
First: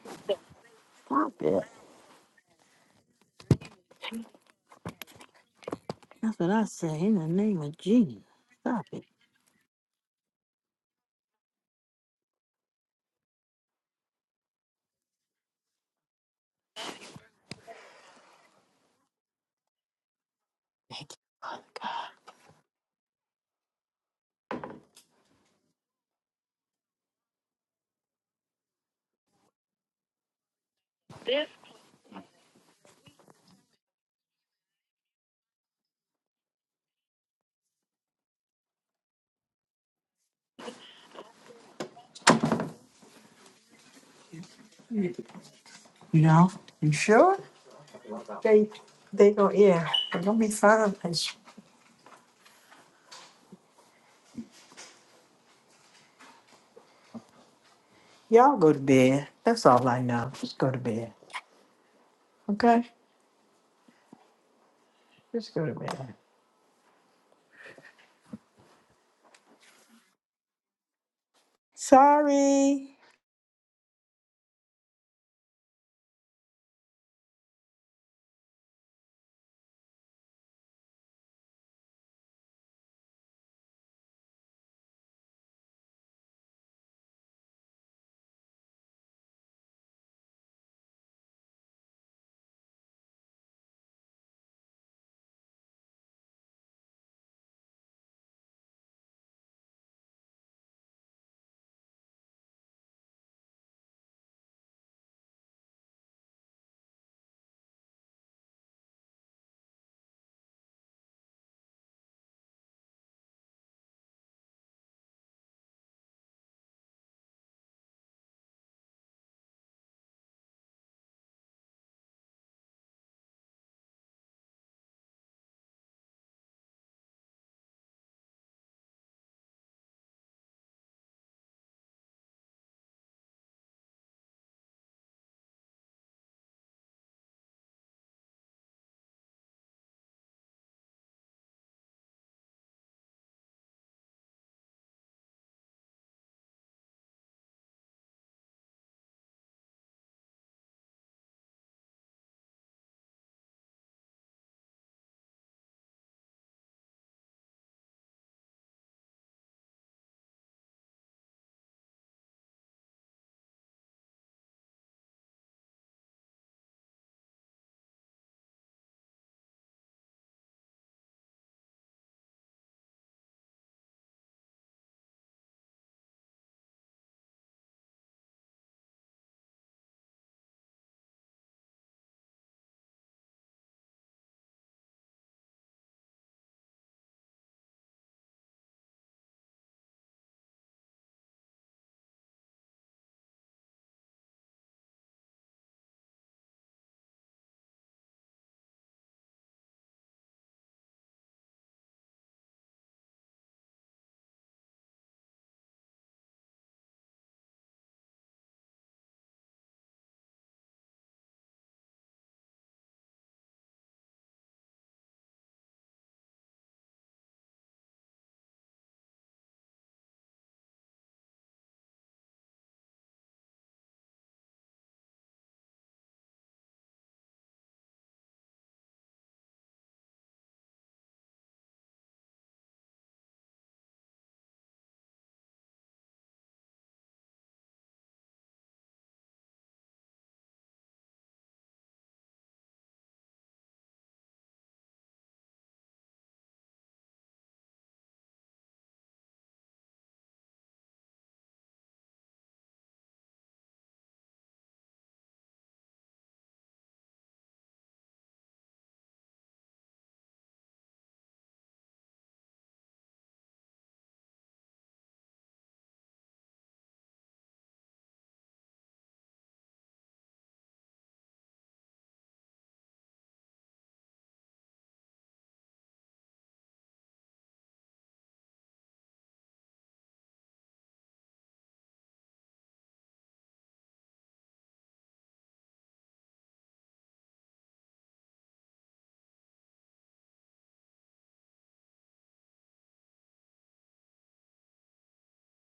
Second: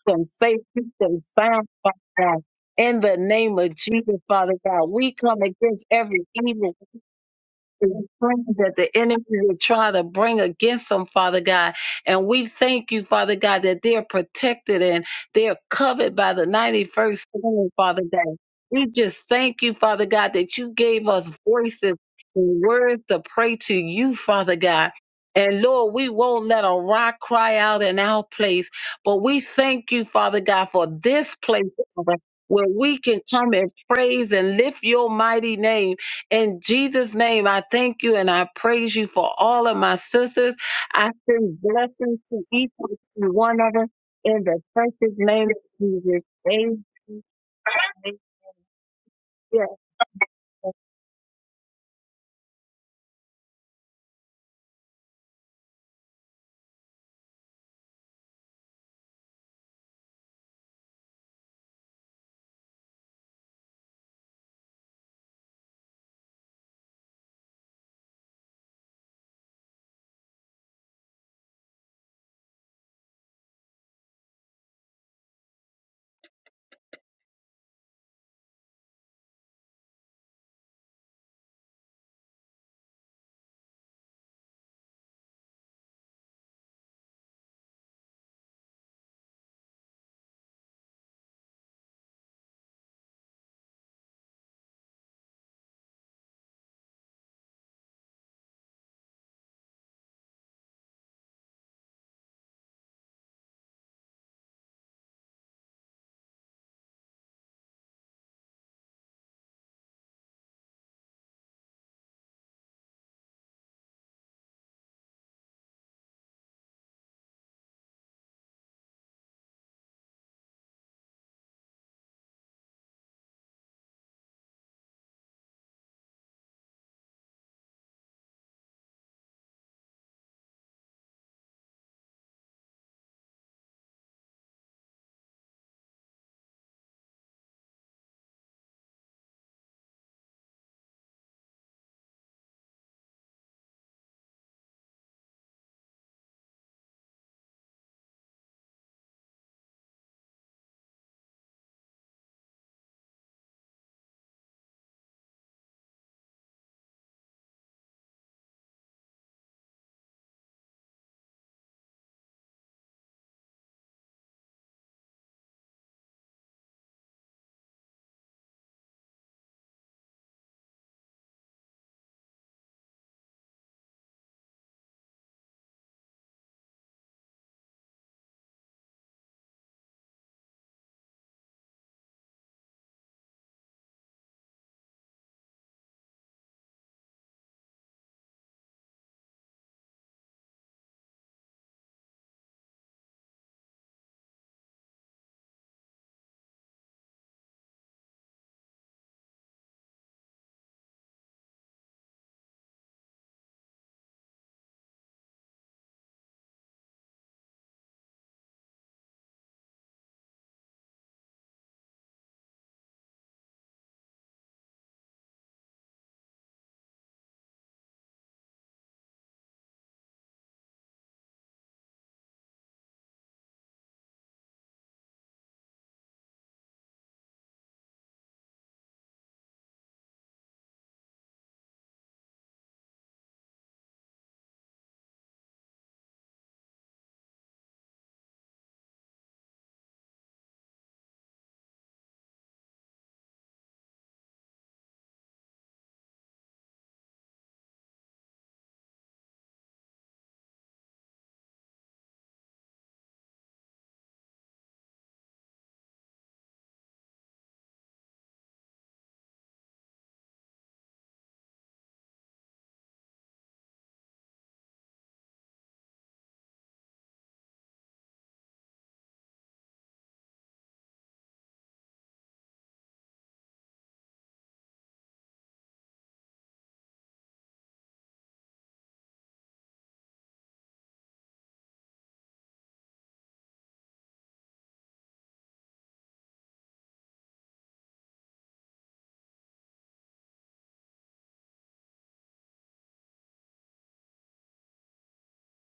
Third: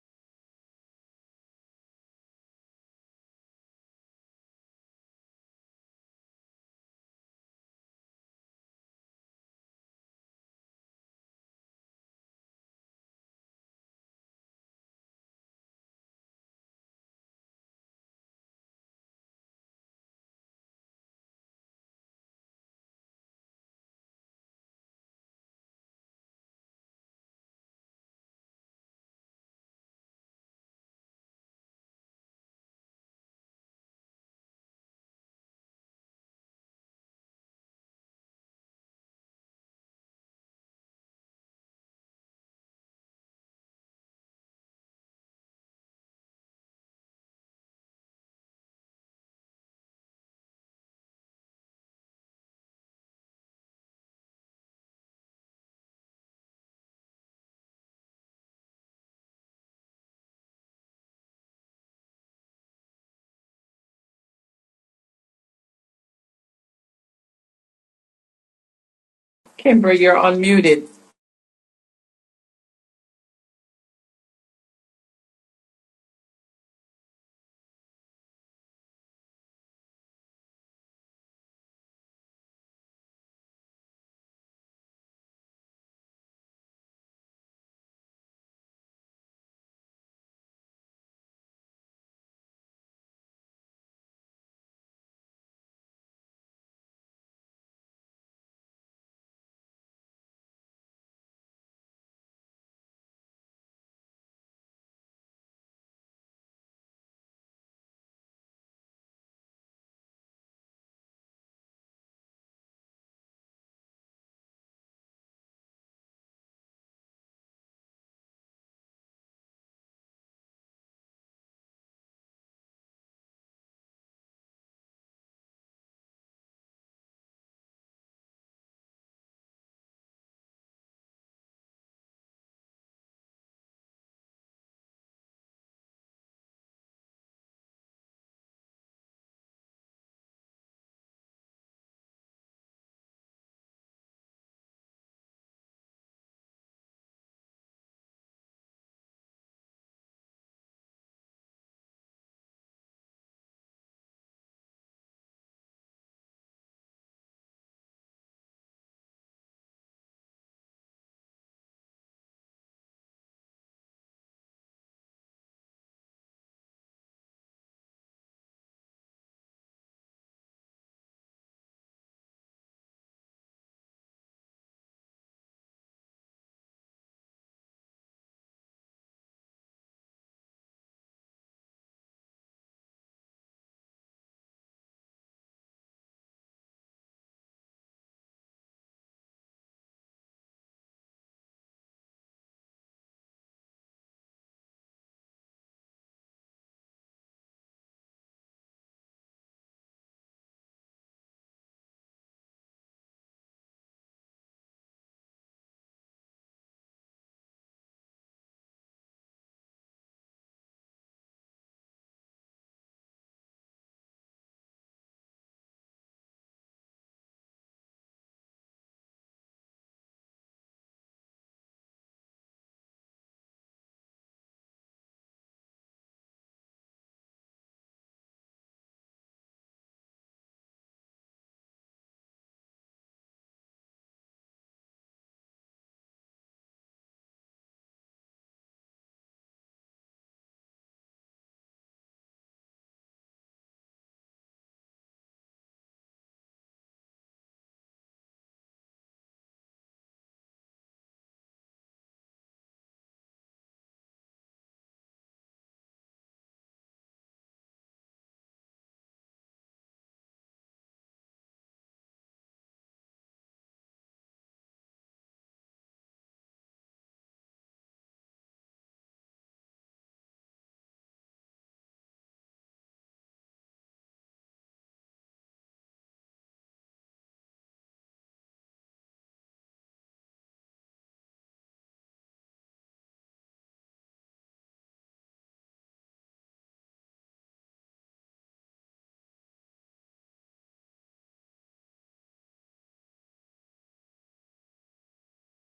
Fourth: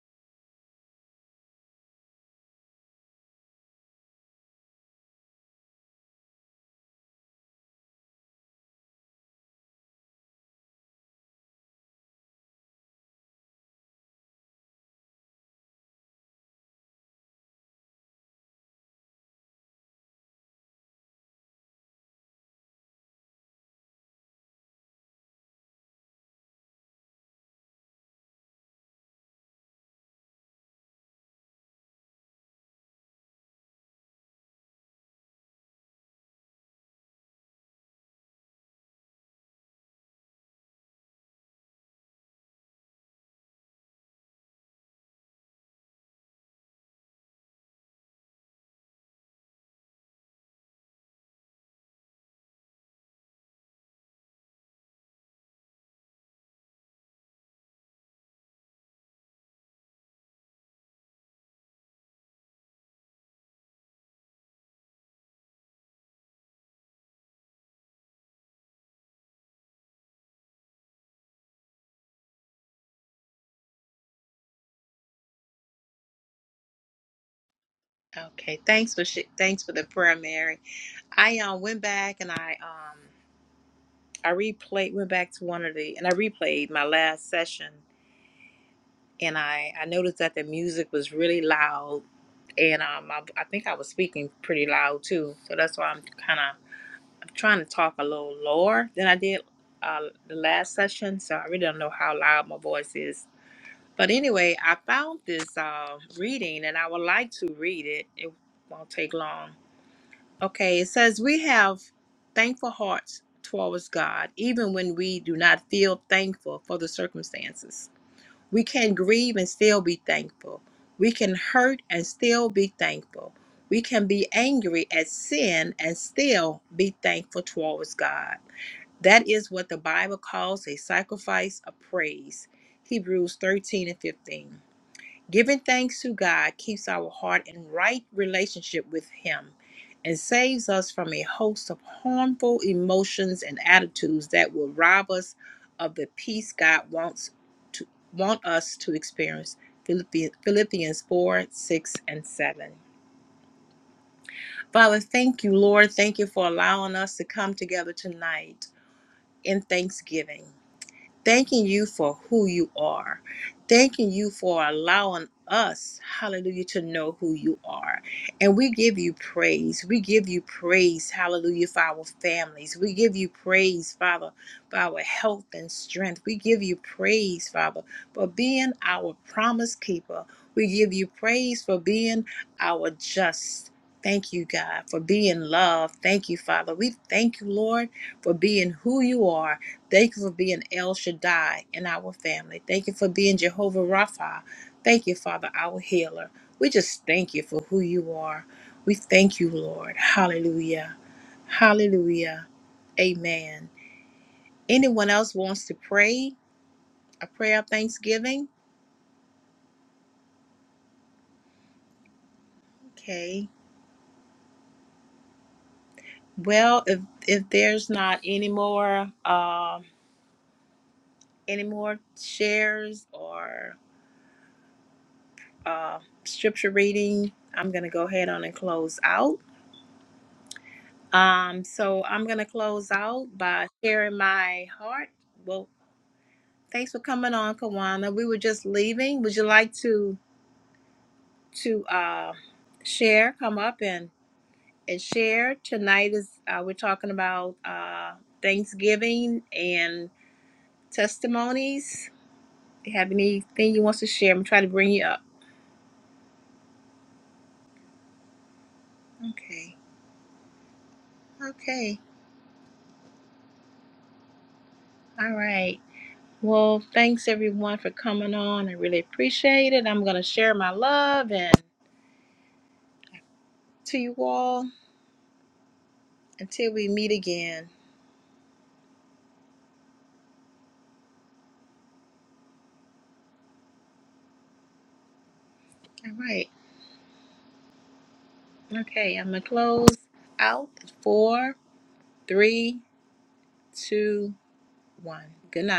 Speaker 3: them, safe, keep them
Speaker 4: Stop it.
Speaker 3: sound, Father God. In the name of Jesus, Father God, we come against every
Speaker 4: That's what I
Speaker 3: evil
Speaker 4: say in the name of
Speaker 3: the
Speaker 4: Jesus.
Speaker 3: friends that
Speaker 4: Stop
Speaker 3: the
Speaker 4: it.
Speaker 3: enemy will try to bring against them, Father God. And we thank you, Father God, that they're protected and they're covered by the 91st Psalm, Father God. We just thank you, Father God, that you gave us voices and words to pray to you, Father God. And Lord, we won't let a rock cry out in our place, but we thank you, Father God, for this place, Father, where we can come and praise and lift your mighty name. In Jesus' name, I thank you and I praise you for all of my sisters. I send blessings to each and every one of them in the precious name of
Speaker 4: You
Speaker 3: Jesus.
Speaker 4: know?
Speaker 3: Amen.
Speaker 4: You sure? They they go
Speaker 3: Yes,
Speaker 4: yeah, they're gonna be fine. And sh- Y'all go to bed. That's all I know. Just go to bed. Okay? Just go to bed.
Speaker 2: Amber, you're unmuted.
Speaker 4: Sorry.
Speaker 1: Okay, thanks for sh- thanks for the prayer, Mary. I um, went back and I um, I replayed, went back to one of the, and I replayed my last session, and I I noticed that the music was really loud, and um I, I think I was speaking pretty loud too, so that's why I'm kind of I'm trying to talk a little lower than I did uh, the last session, so I really don't know how loud my voice is. But anyway, I found this uh, reading, and I would like to read it. It won't take long. Okay, it says we have thankful hearts towards God, even when we do not feel thankful for the circumstances. We can grieve and still be thankful. We can hurt and still be thankful. We can be angry at sin and still be thankful towards God. That is what the Bible calls a sacrifice of praise. Hebrews 13 and 15. Giving thanks to God keeps our heart in right relationship with Him and saves us from a host of harmful emotions and attitudes that will rob us of the peace God wants to want us to experience. Philippi- Philippians 4, 6, and 7. Father, thank you, Lord. Thank you for allowing us to come together tonight in thanksgiving thanking you for who you are, thanking you for allowing us, hallelujah, to know who you are. And we give you praise. We give you praise, hallelujah, for our families. We give you praise, Father, for our health and strength. We give you praise, Father, for being our promise keeper. We give you praise for being our just. Thank you, God, for being love. Thank you, Father. We thank you, Lord, for being who you are Thank you for being El Shaddai in our family. Thank you for being Jehovah Rapha. Thank you, Father, our healer. We just thank you for who you are. We thank you, Lord. Hallelujah. Hallelujah. Amen. Anyone else wants to pray a prayer of thanksgiving? Okay. Well, if if there's not any more um any more shares or uh, scripture reading, I'm gonna go ahead on and close out. Um, so I'm gonna close out by sharing my heart. Well, thanks for coming on, Kawana. We were just leaving. Would you like to to uh, share? Come up and and share. Tonight is uh, we're talking about uh, Thanksgiving and testimonies. Do you have anything you want to share? I'm trying to bring you up. Okay. Okay. All right. Well, thanks everyone for coming on. I really appreciate it. I'm gonna share my love and. to you all until we meet again. All right. Okay, I'm going to close out. Four, three, two, one. Good night.